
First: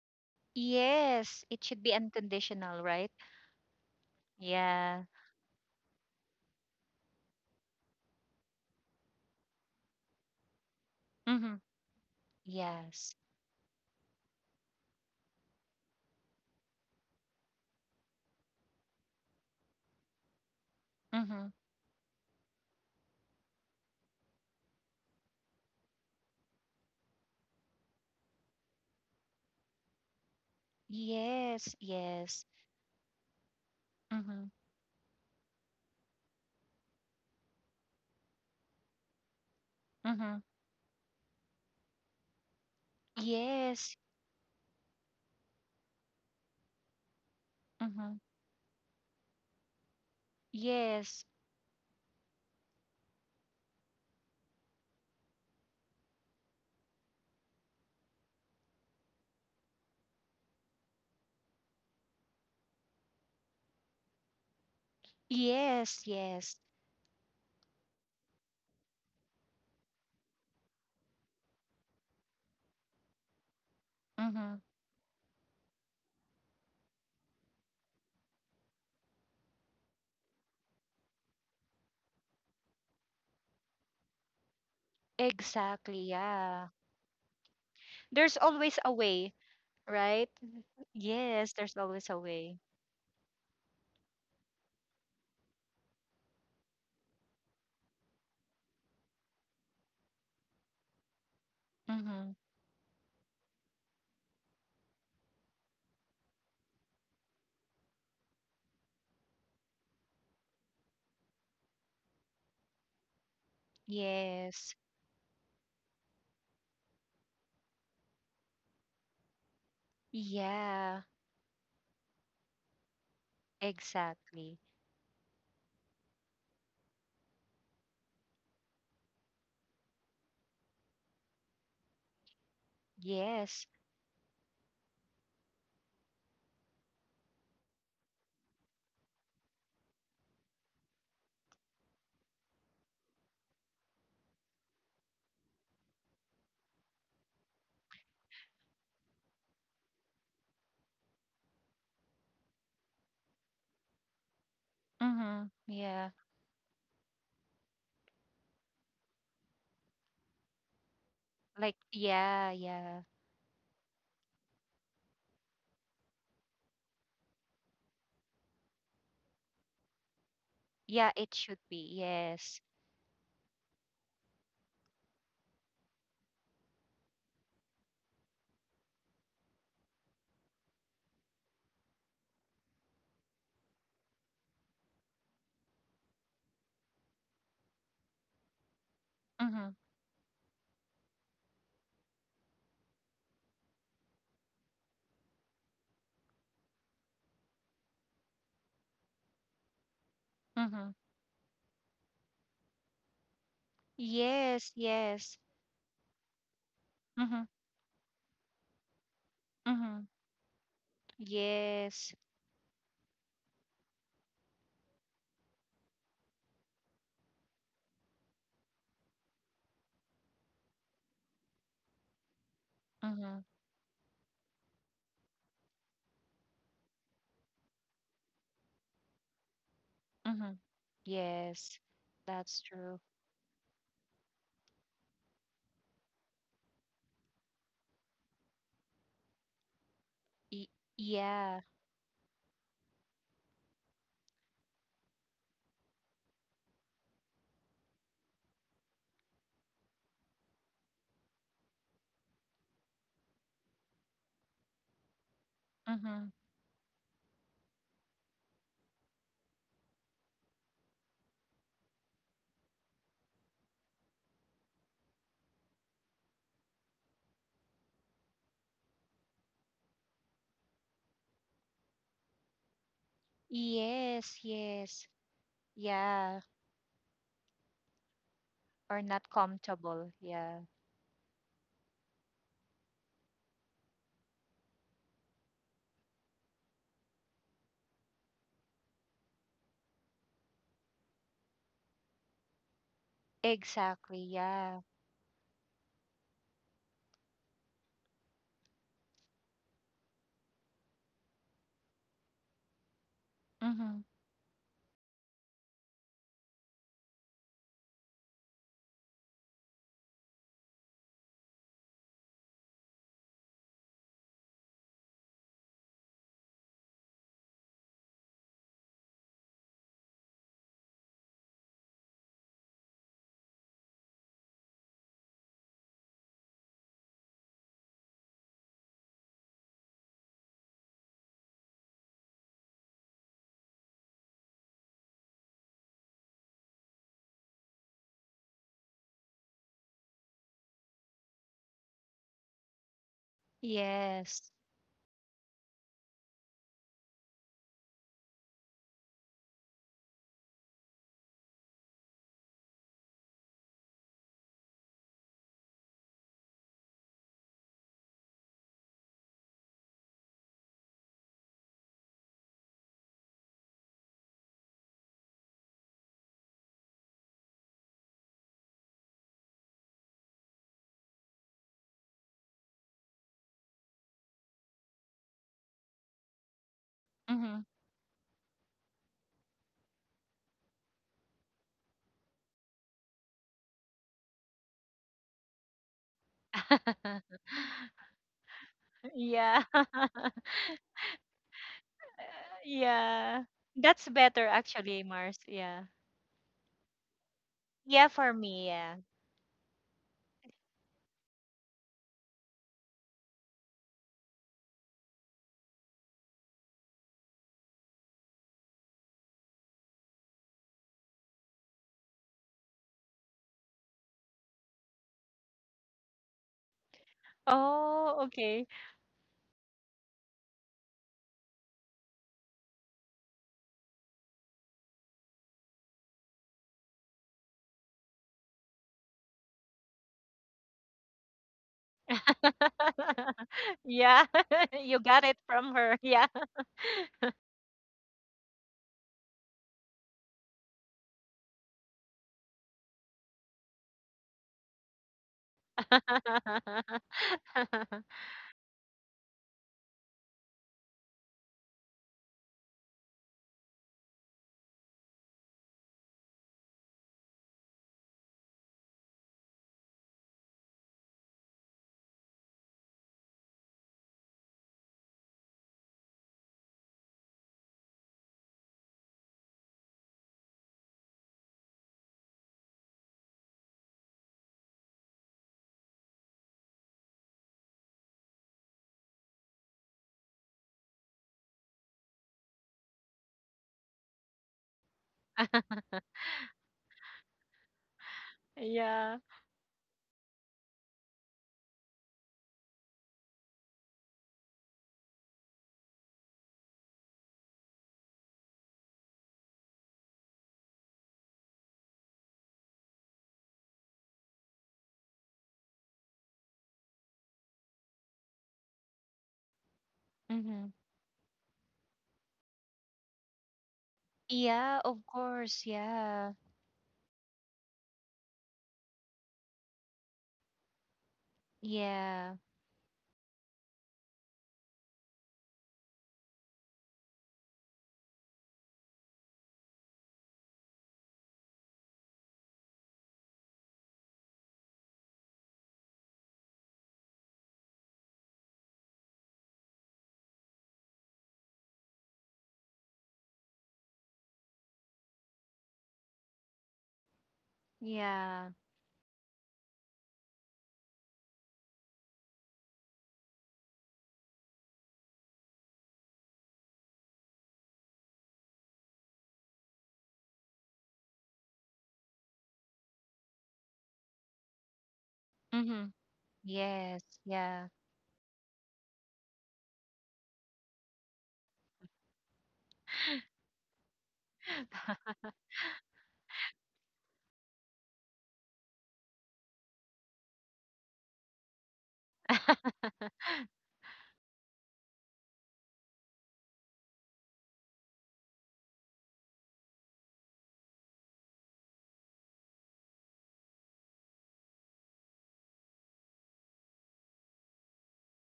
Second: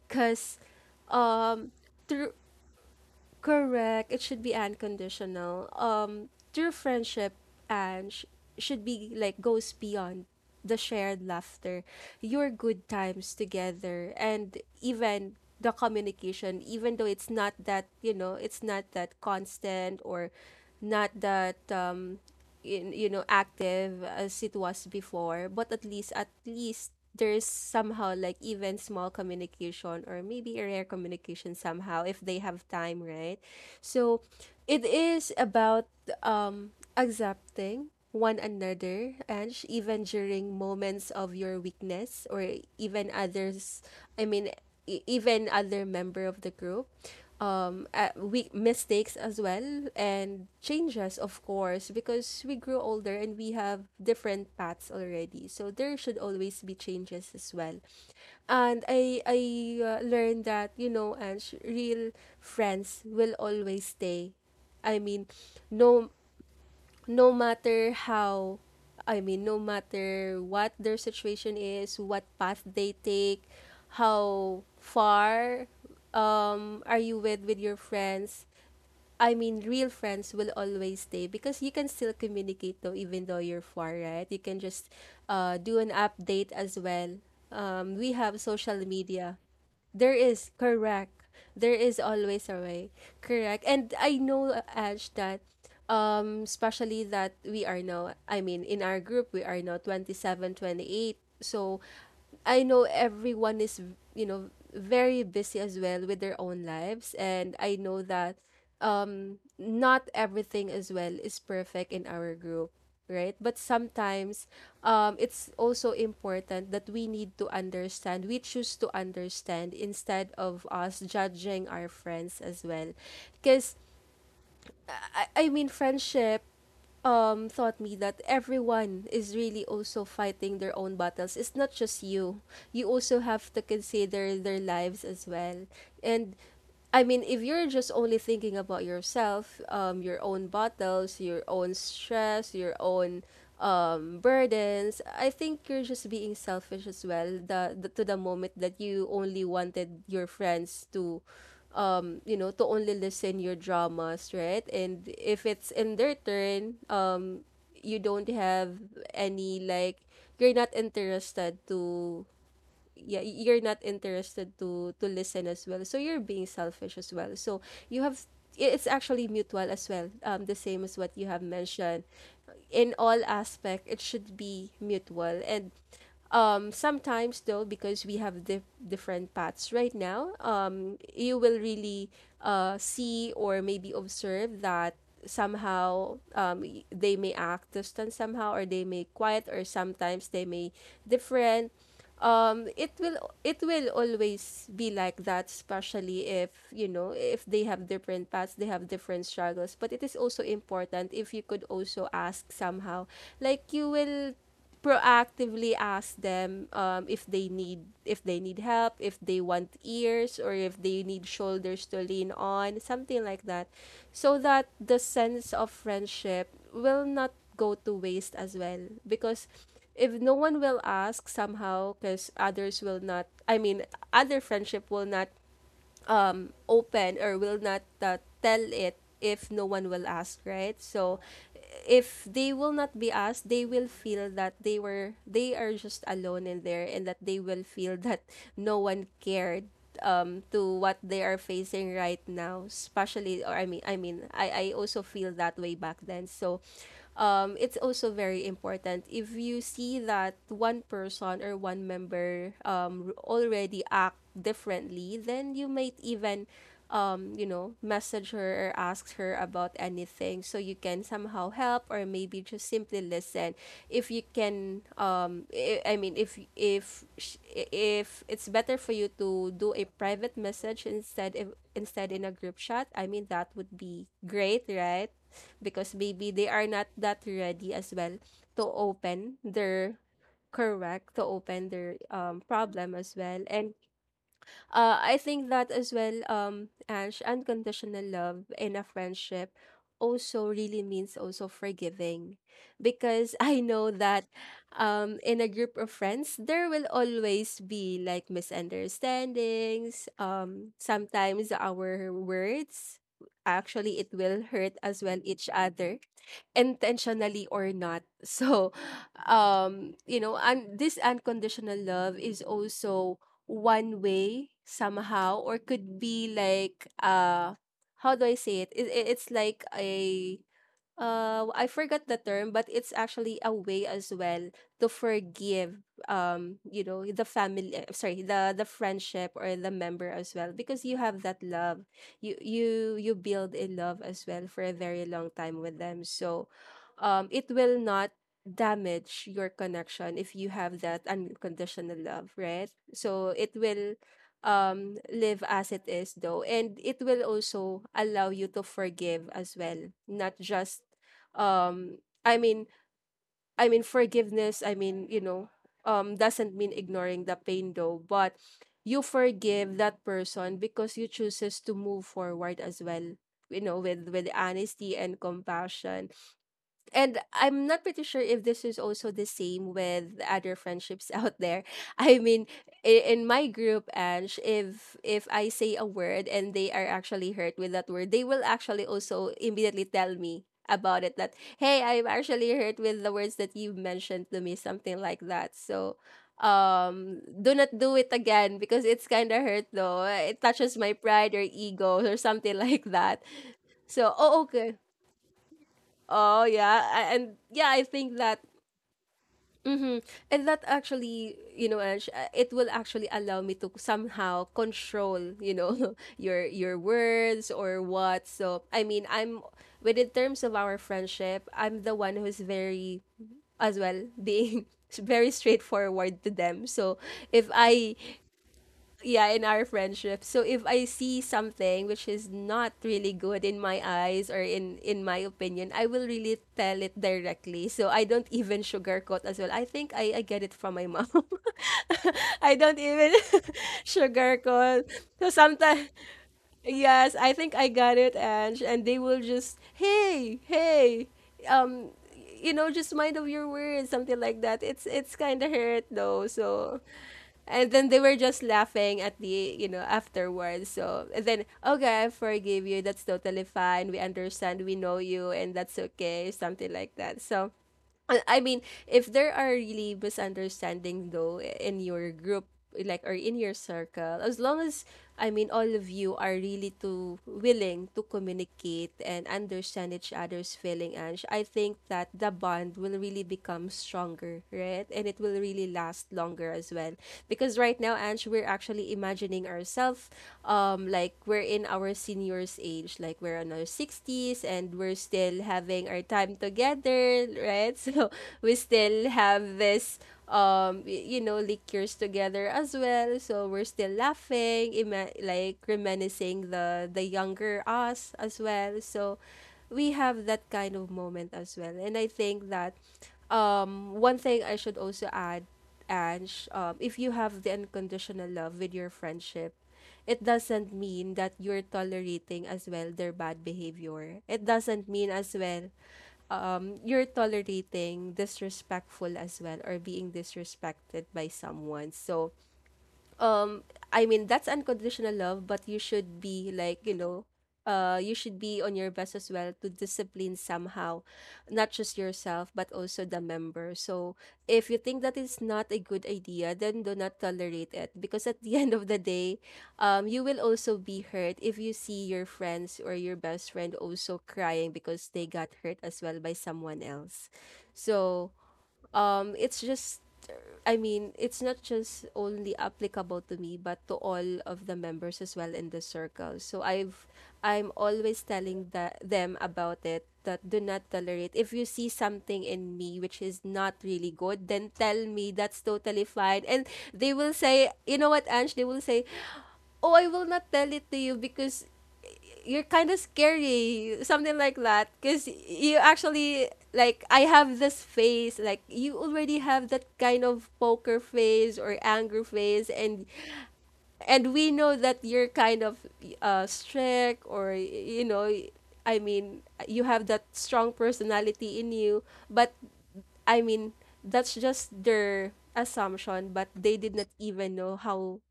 [SPEAKER 1] Because
[SPEAKER 2] Yes, it
[SPEAKER 1] um,
[SPEAKER 2] should be
[SPEAKER 1] through.
[SPEAKER 2] unconditional, right?
[SPEAKER 1] Correct. It should be
[SPEAKER 2] Yeah.
[SPEAKER 1] unconditional. True friendship and sh- should be like goes beyond the shared
[SPEAKER 2] Mm-hmm.
[SPEAKER 1] laughter, your good
[SPEAKER 2] Yes.
[SPEAKER 1] times together, and even the communication. Even though it's not that, it's not that constant or not
[SPEAKER 2] Mm-hmm.
[SPEAKER 1] that in, active as it was before, but at least there's somehow like even small communication or maybe a rare communication
[SPEAKER 2] Yes.
[SPEAKER 1] somehow if they
[SPEAKER 2] Yes.
[SPEAKER 1] have time, right? So
[SPEAKER 2] Mm-hmm.
[SPEAKER 1] it is about accepting one another even
[SPEAKER 2] Mm-hmm.
[SPEAKER 1] during moments of your weakness, or even others,
[SPEAKER 2] Yes.
[SPEAKER 1] i mean even other member of the group.
[SPEAKER 2] Mm-hmm.
[SPEAKER 1] We mistakes as well, and changes,
[SPEAKER 2] Yes.
[SPEAKER 1] of course, because we grew older and we have different paths already, so there should always be changes as well. And I learned that, and real friends will always stay. I mean
[SPEAKER 2] Yes.
[SPEAKER 1] no
[SPEAKER 2] Yes.
[SPEAKER 1] no matter how I mean No matter what their situation is, what path they take,
[SPEAKER 2] Mm-hmm.
[SPEAKER 1] how far are you with your friends? I mean, real friends will always stay because you can still communicate though, even though you're far, right? You can just do an
[SPEAKER 2] Exactly.
[SPEAKER 1] update
[SPEAKER 2] Yeah.
[SPEAKER 1] as well. We
[SPEAKER 2] There's
[SPEAKER 1] have social
[SPEAKER 2] always a way,
[SPEAKER 1] media. There
[SPEAKER 2] right?
[SPEAKER 1] is, correct.
[SPEAKER 2] Yes,
[SPEAKER 1] There
[SPEAKER 2] there's
[SPEAKER 1] is
[SPEAKER 2] always a
[SPEAKER 1] always
[SPEAKER 2] way.
[SPEAKER 1] a way. Correct. And I know, Ash, that especially that we are now, I mean, in our group we are now 27, 28. So
[SPEAKER 2] Mm-hmm.
[SPEAKER 1] I know everyone is, very busy as well with their own lives, and I know that not everything as well is perfect in our group, right? But sometimes
[SPEAKER 2] Yes.
[SPEAKER 1] it's also important that we choose to understand instead of us
[SPEAKER 2] Yeah.
[SPEAKER 1] judging our friends as well, because
[SPEAKER 2] Exactly.
[SPEAKER 1] friendship taught me that everyone is really also fighting their own battles. It's not just You also have to
[SPEAKER 2] Yes.
[SPEAKER 1] consider their lives as well. And I mean, if you're just only thinking about yourself, your own battles, your own stress, your own burdens, I think you're just being selfish as well. The to the moment that you only wanted your friends to, to only listen your dramas, right? And if
[SPEAKER 2] Mm-hmm.
[SPEAKER 1] it's in
[SPEAKER 2] Yeah.
[SPEAKER 1] their turn, you don't have any, like, you're not interested
[SPEAKER 2] Like,
[SPEAKER 1] to.
[SPEAKER 2] yeah, yeah.
[SPEAKER 1] yeah you're not interested to listen as well, so you're being selfish as well. So you have, it's actually mutual as well, the same as
[SPEAKER 2] Yeah,
[SPEAKER 1] what you
[SPEAKER 2] it
[SPEAKER 1] have
[SPEAKER 2] should be.
[SPEAKER 1] mentioned.
[SPEAKER 2] Yes.
[SPEAKER 1] In all aspect it should be mutual. And sometimes though, because we have different paths right now, you will really see or maybe observe that somehow, they may act distant somehow, or they may quiet, or
[SPEAKER 2] Mm-hmm.
[SPEAKER 1] sometimes they may different. um it will it will always be like that, especially if you know if they have different paths, they have different struggles. But it is also
[SPEAKER 2] Mm-hmm.
[SPEAKER 1] important if you could also ask somehow, like, you will
[SPEAKER 2] Yes, yes.
[SPEAKER 1] proactively ask them, if
[SPEAKER 2] Mm-hmm.
[SPEAKER 1] they need, if they need help, if they want
[SPEAKER 2] Mm-hmm.
[SPEAKER 1] ears, or if they need shoulders to
[SPEAKER 2] Yes.
[SPEAKER 1] lean on, something like that. So that the sense of friendship will not go to waste as well, because if no one will ask somehow, because
[SPEAKER 2] Mm-hmm.
[SPEAKER 1] other friendship will not open, or will not tell it, if no one will ask,
[SPEAKER 2] Mm-hmm.
[SPEAKER 1] right? So
[SPEAKER 2] Yes.
[SPEAKER 1] if they
[SPEAKER 2] That's
[SPEAKER 1] will
[SPEAKER 2] true.
[SPEAKER 1] not be asked, they will feel that they are just alone in there, and that they will feel that no one cared to
[SPEAKER 2] Y
[SPEAKER 1] what they are
[SPEAKER 2] Yeah.
[SPEAKER 1] facing right now, especially. Or I also feel that way back then. So it's also very important, if you see that one person or one member already act differently, then you might
[SPEAKER 2] Mm-hmm.
[SPEAKER 1] even, message her or ask her about anything so you can somehow help or maybe just simply listen, if you can. If it's better for you to do a private message, instead if, instead, in a group chat, I mean, that would be
[SPEAKER 2] Yes,
[SPEAKER 1] great,
[SPEAKER 2] yes.
[SPEAKER 1] right? Because maybe
[SPEAKER 2] Yeah.
[SPEAKER 1] they are not that ready as well to
[SPEAKER 2] Or not
[SPEAKER 1] open their,
[SPEAKER 2] comfortable. Yeah.
[SPEAKER 1] correct, to open their problem as well. And I think that as well, Ange, unconditional love in a friendship also really means also forgiving, because I know
[SPEAKER 2] Exactly.
[SPEAKER 1] that
[SPEAKER 2] Yeah.
[SPEAKER 1] in a group of friends, there will always be like misunderstandings. Sometimes our words actually
[SPEAKER 2] Mm-hmm.
[SPEAKER 1] it will hurt as well each other, intentionally or not. so and this unconditional love is also one way somehow, or could be like, how do I say it? It's like a, I forgot the term, but it's actually a way as well to forgive, the family, sorry, the friendship or the member as well, because you have that love. You you build a love as well for a very long time with them. So it will not damage your connection if you have that unconditional love, right? So it will
[SPEAKER 2] Yes.
[SPEAKER 1] live as it is though, and it will also allow you to forgive as well, not just um i mean forgiveness. Doesn't mean ignoring the pain though, but you forgive that person because you chooses to move forward as well, with honesty and compassion. And I'm not pretty sure if this is also the same with other friendships out there. I mean, in my group, Ange, if I say a word and they are actually hurt
[SPEAKER 2] Mm-hmm.
[SPEAKER 1] with that word, they will actually also immediately tell me about it, that hey, I'm actually hurt with the words that you mentioned to me, something like that. So do not do it again, because it's kind of
[SPEAKER 2] Yeah.
[SPEAKER 1] hurt though, it touches my pride or ego or something like that.
[SPEAKER 2] Yeah. That's
[SPEAKER 1] So, oh,
[SPEAKER 2] better
[SPEAKER 1] okay.
[SPEAKER 2] actually, Mars. Yeah.
[SPEAKER 1] Oh yeah, and yeah, I
[SPEAKER 2] Yeah,
[SPEAKER 1] think
[SPEAKER 2] for
[SPEAKER 1] that.
[SPEAKER 2] me, yeah.
[SPEAKER 1] mhm. And that actually, you know, Ange, it will actually allow me to somehow control, your words or what. So I mean, but in terms of our friendship, I'm the one who's very as well being very straightforward to them. So if I
[SPEAKER 2] Oh, okay.
[SPEAKER 1] Yeah, in our friendship, so if I see something which is not really good in my eyes or in my opinion, I will really tell it directly. So I don't even sugarcoat as well. I get it from my mom. I don't even
[SPEAKER 2] Yeah,
[SPEAKER 1] sugarcoat.
[SPEAKER 2] you got
[SPEAKER 1] So
[SPEAKER 2] it from
[SPEAKER 1] sometimes,
[SPEAKER 2] her. Yeah.
[SPEAKER 1] yes, I think I got it. And they will just, hey, hey, um you know, just mind of your words, something like that. It's kind of hurt though. So and then they were just laughing at the, afterwards. So and then, okay, I forgive you. That's totally fine. We understand. We know you, and that's okay. Something like that. So I mean, if there are really misunderstanding though in your group, like or in your circle, as long as I mean all of you are really too willing to communicate and understand each other's feeling, and I think that the bond will really become stronger, right? And it will really last longer as well. Because right now, Ange, we're actually imagining ourselves like we're in our seniors age, like we're in our 60s and we're still having our time together, right? So we still
[SPEAKER 2] Yeah.
[SPEAKER 1] have this you know, liquors together as well, so we're still laughing, like reminiscing the younger us as well. So we have that kind of moment as well, and I think that one thing I should also add, Ange, if you have the unconditional love with your friendship, it doesn't
[SPEAKER 2] Hmm.
[SPEAKER 1] mean that you're tolerating as well their bad behavior. It
[SPEAKER 2] Yeah,
[SPEAKER 1] doesn't
[SPEAKER 2] of
[SPEAKER 1] mean as
[SPEAKER 2] course.
[SPEAKER 1] well
[SPEAKER 2] Yeah.
[SPEAKER 1] you're tolerating disrespectful as well or being disrespected by someone. So
[SPEAKER 2] Yeah.
[SPEAKER 1] um I mean, that's unconditional love, but you should be like, you know, you should be on your best as well to discipline somehow, not just yourself but also the member. So if you think that is not a good idea, then do not tolerate it, because at the end of the day, you will also be hurt if you see your friends or your best friend also crying because they got hurt as well by someone else. So
[SPEAKER 2] Yeah.
[SPEAKER 1] it's just I mean, it's not just only applicable to me, but to all of the members as well in the circle. I'm always telling that them about it that do not tolerate. If you see something in me which is not really good, then tell me. That's
[SPEAKER 2] Hmm.
[SPEAKER 1] totally fine. And
[SPEAKER 2] Yes.
[SPEAKER 1] they will
[SPEAKER 2] Yeah.
[SPEAKER 1] say, you know what, Ange? They will say, oh, I will not tell it to you because you're kind of scary, something like that. Because you actually, like, I have this face, like, you already have that kind of poker face or anger face, and we know that you're kind of strict or, you know, I mean, you have that strong personality in you, but I mean, that's just their assumption, but they did not even know how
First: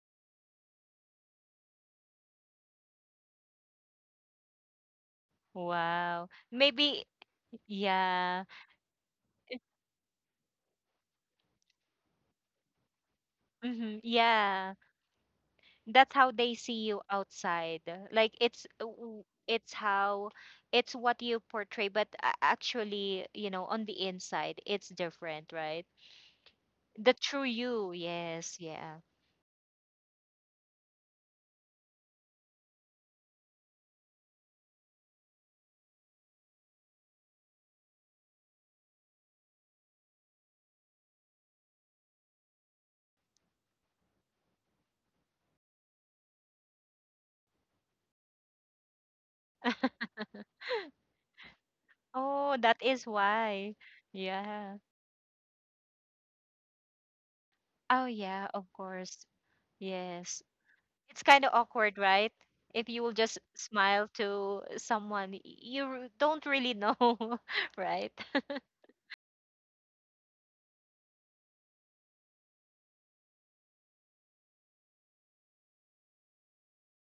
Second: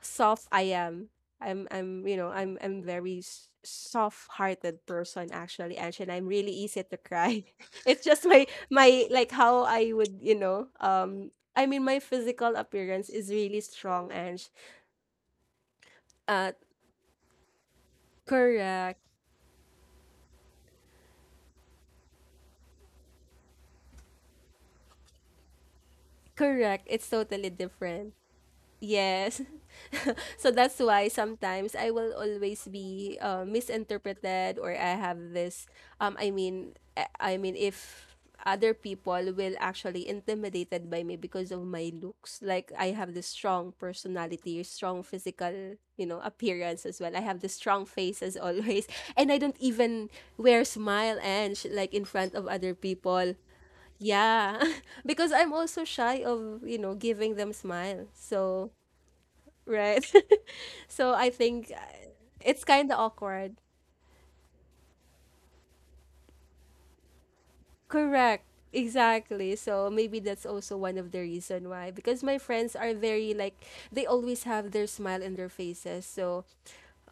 [SPEAKER 1] soft I am. I'm you know, I'm very soft-hearted person actually, Ange, and
[SPEAKER 2] Wow.
[SPEAKER 1] I'm really easy to
[SPEAKER 2] Maybe,
[SPEAKER 1] cry. It's just
[SPEAKER 2] yeah.
[SPEAKER 1] my like how I would, I mean, my physical appearance is really
[SPEAKER 2] Hmm.
[SPEAKER 1] strong, Ange.
[SPEAKER 2] Yeah. That's how
[SPEAKER 1] Uh,
[SPEAKER 2] they see you outside, like,
[SPEAKER 1] Correct,
[SPEAKER 2] it's how, it's what you portray, but actually, you know, on the inside, it's different, right?
[SPEAKER 1] correct. It's
[SPEAKER 2] The true
[SPEAKER 1] totally
[SPEAKER 2] you.
[SPEAKER 1] different.
[SPEAKER 2] Yes, yeah.
[SPEAKER 1] Yes. So that's why sometimes I will always be misinterpreted or I have this I mean I mean if other people will actually intimidated by me because of my looks, like I have this strong personality, strong physical, you know, appearance as well. I have this strong face as always, and I don't even wear smile and like in front of
[SPEAKER 2] Oh,
[SPEAKER 1] other
[SPEAKER 2] that is
[SPEAKER 1] people.
[SPEAKER 2] why.
[SPEAKER 1] Yeah,
[SPEAKER 2] Yeah.
[SPEAKER 1] because I'm also shy of, you know, giving them
[SPEAKER 2] Oh
[SPEAKER 1] smile.
[SPEAKER 2] yeah, of
[SPEAKER 1] So
[SPEAKER 2] course.
[SPEAKER 1] right?
[SPEAKER 2] Yes.
[SPEAKER 1] So
[SPEAKER 2] It's
[SPEAKER 1] I
[SPEAKER 2] kind of
[SPEAKER 1] think
[SPEAKER 2] awkward, right?
[SPEAKER 1] it's
[SPEAKER 2] If
[SPEAKER 1] kind of
[SPEAKER 2] you will just
[SPEAKER 1] awkward.
[SPEAKER 2] smile to someone don't really know. Right.
[SPEAKER 1] Correct. Exactly. So maybe that's also one of the reason why, because my friends are very like they always have their smile in their faces. So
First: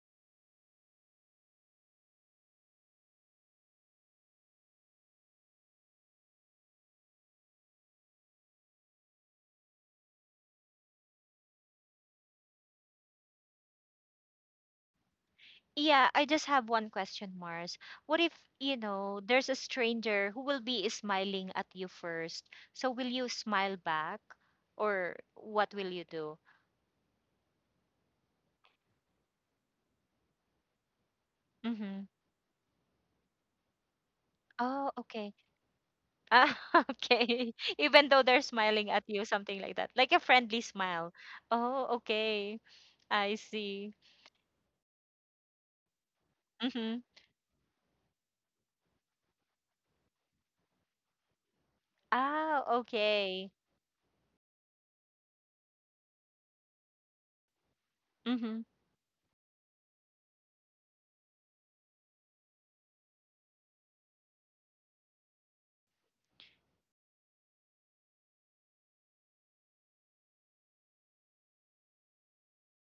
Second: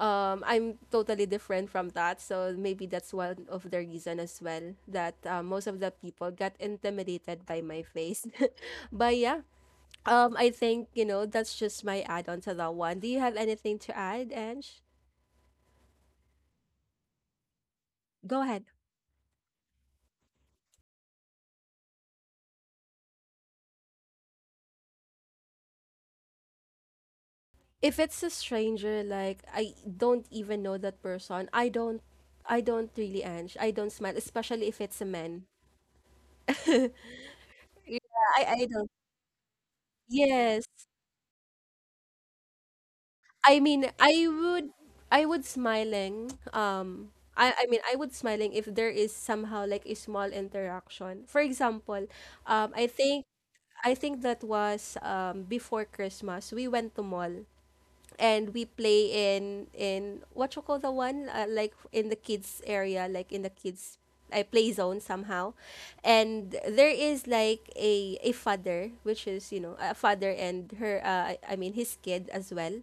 [SPEAKER 1] I'm totally different from that. So maybe that's one of the reason as well that most of the people got intimidated by my face. But yeah, I think, you know, that's just my add-on to that one. Do you have anything to add, Ange?
[SPEAKER 2] Yeah, I just have one question, Mars. What if,
[SPEAKER 1] Go ahead.
[SPEAKER 2] you know, there's a stranger who will be smiling at you first? So will you smile back, or what will you do?
[SPEAKER 1] If it's a stranger, like I don't even know that person, I don't,
[SPEAKER 2] Mm-hmm.
[SPEAKER 1] I don't really, Ange, I don't smile, especially if
[SPEAKER 2] Oh,
[SPEAKER 1] it's a
[SPEAKER 2] okay.
[SPEAKER 1] man.
[SPEAKER 2] Ah,
[SPEAKER 1] Yeah,
[SPEAKER 2] okay. Even though they're
[SPEAKER 1] I
[SPEAKER 2] smiling
[SPEAKER 1] don't.
[SPEAKER 2] at you, something like that. Like, a friendly
[SPEAKER 1] Yes.
[SPEAKER 2] smile. Oh, okay. I
[SPEAKER 1] I mean,
[SPEAKER 2] see.
[SPEAKER 1] I would smiling,
[SPEAKER 2] Mm-hmm.
[SPEAKER 1] I mean, I would smiling if there is somehow like a small interaction. For example,
[SPEAKER 2] Ah,
[SPEAKER 1] um I think
[SPEAKER 2] okay.
[SPEAKER 1] I think that was before Christmas, we went to mall and
[SPEAKER 2] Mm-hmm.
[SPEAKER 1] we play in what you call the one, like in the kids area, like in the kids I play zone somehow, and there is like a father which is, you know, a father and her, I mean his kid as well,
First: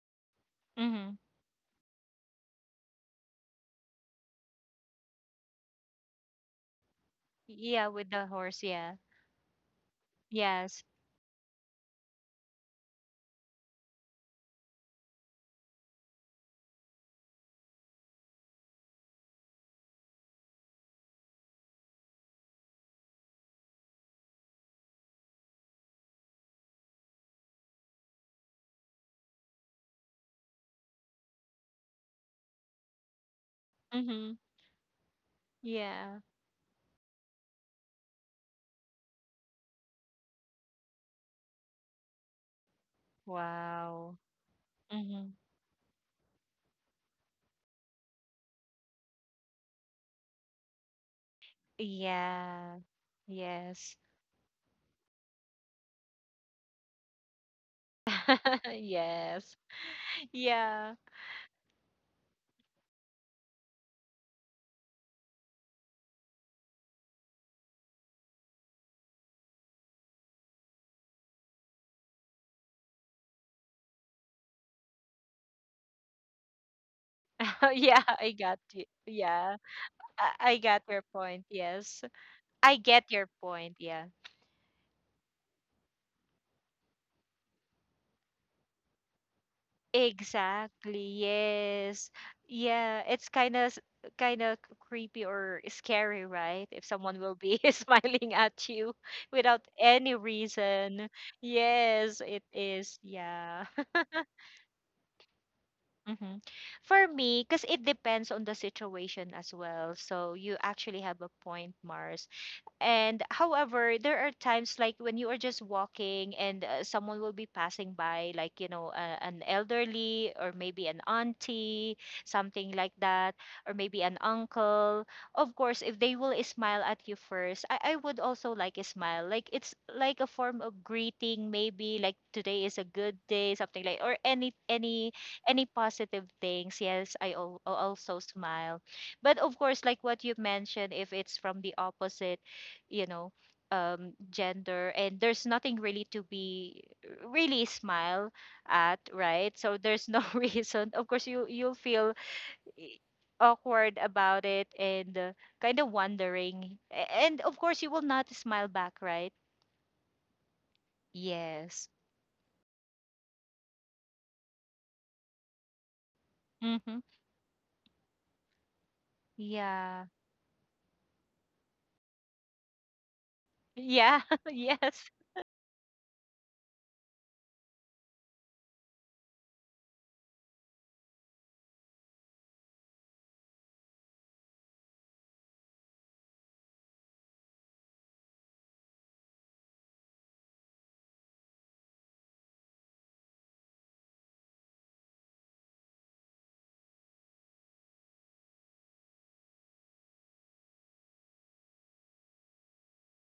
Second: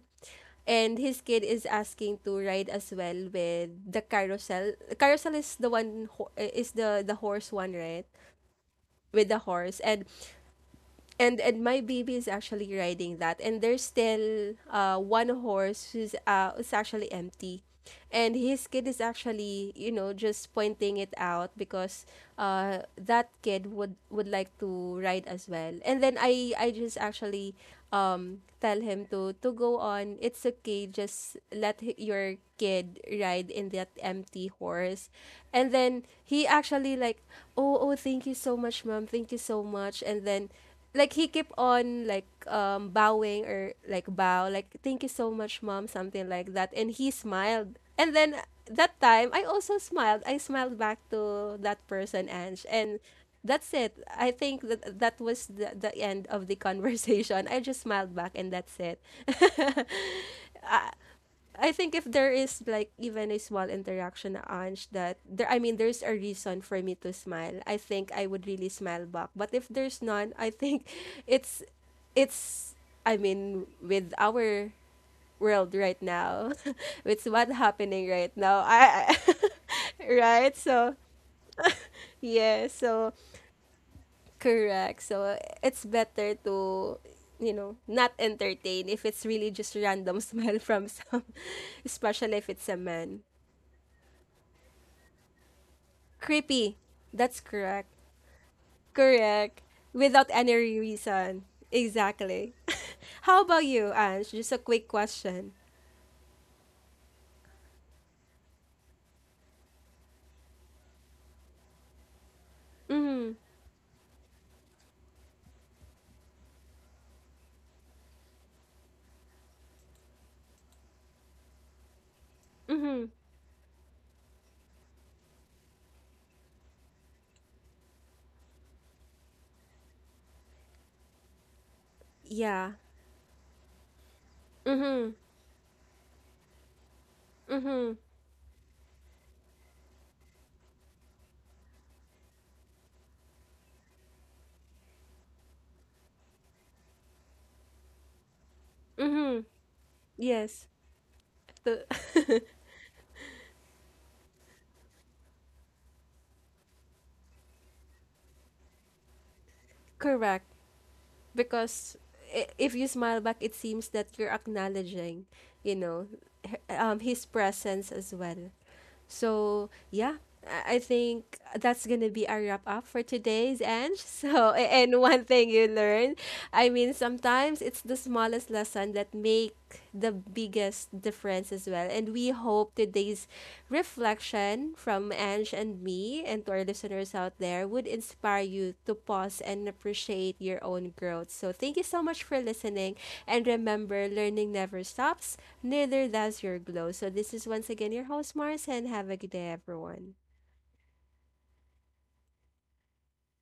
[SPEAKER 1] and
[SPEAKER 2] Mm-hmm.
[SPEAKER 1] his kid is asking to ride as well with the carousel. Carousel is the one, is the horse one,
[SPEAKER 2] Yeah,
[SPEAKER 1] right?
[SPEAKER 2] with the horse, yeah.
[SPEAKER 1] With the horse, and
[SPEAKER 2] Yes.
[SPEAKER 1] and and my baby is actually riding that, and there's still, uh, one horse who's, uh, is actually empty, and his kid is actually, you know, just pointing it out because, uh, that kid would like to ride as well. And then I just actually tell him to go on, it's okay, just let your kid ride in that
[SPEAKER 2] Mm-hmm.
[SPEAKER 1] empty horse. And then
[SPEAKER 2] Yeah.
[SPEAKER 1] he actually like, oh, oh, thank you so much, mom, thank you so much. And then like he kept on like bowing or like
[SPEAKER 2] Wow.
[SPEAKER 1] bow, like thank you so
[SPEAKER 2] Mm-hmm.
[SPEAKER 1] much, mom, something like that. And he smiled, and then that time I also smiled, I smiled back to that person, Ange.
[SPEAKER 2] Yeah.
[SPEAKER 1] And that's
[SPEAKER 2] Yes.
[SPEAKER 1] it. I think that that was the end of the conversation. I just smiled back, and that's it.
[SPEAKER 2] Yes.
[SPEAKER 1] I,
[SPEAKER 2] Yeah.
[SPEAKER 1] I think if there is like even a small interaction, Ange, that there, I mean, there's a reason for me to smile. I think I would really smile back. But if there's none, I think it's it's I mean, with our world right now, with what
[SPEAKER 2] Yeah,
[SPEAKER 1] happening
[SPEAKER 2] I
[SPEAKER 1] right
[SPEAKER 2] got
[SPEAKER 1] now.
[SPEAKER 2] you. Yeah.
[SPEAKER 1] I
[SPEAKER 2] I
[SPEAKER 1] right?
[SPEAKER 2] got
[SPEAKER 1] So
[SPEAKER 2] your point. Yes.
[SPEAKER 1] yeah,
[SPEAKER 2] I get
[SPEAKER 1] so
[SPEAKER 2] your point. Yeah.
[SPEAKER 1] correct. So it's better to, you know, not entertain if it's really just random smile from
[SPEAKER 2] Exactly.
[SPEAKER 1] some,
[SPEAKER 2] Yes.
[SPEAKER 1] especially if it's a
[SPEAKER 2] Yeah,
[SPEAKER 1] man.
[SPEAKER 2] it's kind of creepy or scary, right?
[SPEAKER 1] Creepy.
[SPEAKER 2] If someone will
[SPEAKER 1] That's
[SPEAKER 2] be
[SPEAKER 1] correct.
[SPEAKER 2] smiling at you without
[SPEAKER 1] Correct.
[SPEAKER 2] any
[SPEAKER 1] Without any
[SPEAKER 2] reason.
[SPEAKER 1] reason.
[SPEAKER 2] Yes, it
[SPEAKER 1] Exactly.
[SPEAKER 2] is.
[SPEAKER 1] How about
[SPEAKER 2] Yeah.
[SPEAKER 1] you, Ange? Just a quick question.
[SPEAKER 2] Mm-hmm. For me, because it depends on the situation as well. So you actually have a point, Mars. And
[SPEAKER 1] Mm-hmm.
[SPEAKER 2] however, there are times, like, when you are just walking and someone will be passing by, like, you know, an elderly, or maybe an auntie, something like
[SPEAKER 1] Mm-hmm.
[SPEAKER 2] that, or maybe an uncle. Of course, if they will smile at you first, I would also like a smile. Like, it's like a form of greeting, maybe like today
[SPEAKER 1] Yeah.
[SPEAKER 2] is a good day, something like, or any,
[SPEAKER 1] Mm-hmm.
[SPEAKER 2] any positive things. Yes, I
[SPEAKER 1] Mm-hmm.
[SPEAKER 2] also smile. But of course, like what you mentioned, if it's from the opposite, you know, gender, and there's nothing really to be really smile at,
[SPEAKER 1] Mm-hmm.
[SPEAKER 2] right? So there's no
[SPEAKER 1] Yes.
[SPEAKER 2] reason, of course. You'll
[SPEAKER 1] The
[SPEAKER 2] feel i- awkward about it, and, kind of wondering. And of course, you will not smile back, right?
[SPEAKER 1] correct.
[SPEAKER 2] Yes.
[SPEAKER 1] Because if you smile back, it seems that you're acknowledging, you know,
[SPEAKER 2] Mhm.
[SPEAKER 1] his presence as well. So
[SPEAKER 2] Yeah.
[SPEAKER 1] yeah, I think that's gonna be our wrap up for today's, Ange.
[SPEAKER 2] Yeah.
[SPEAKER 1] So, and
[SPEAKER 2] Yes.
[SPEAKER 1] one thing you learn, I mean, sometimes it's the smallest lesson that make the biggest difference as well. And we hope today's reflection from Ange and me and to our listeners out there would inspire you to pause and appreciate your own growth. So, thank you so much for listening. And remember, learning never stops, neither does your glow. So, this is once again your host, Mars, and have a good day, everyone.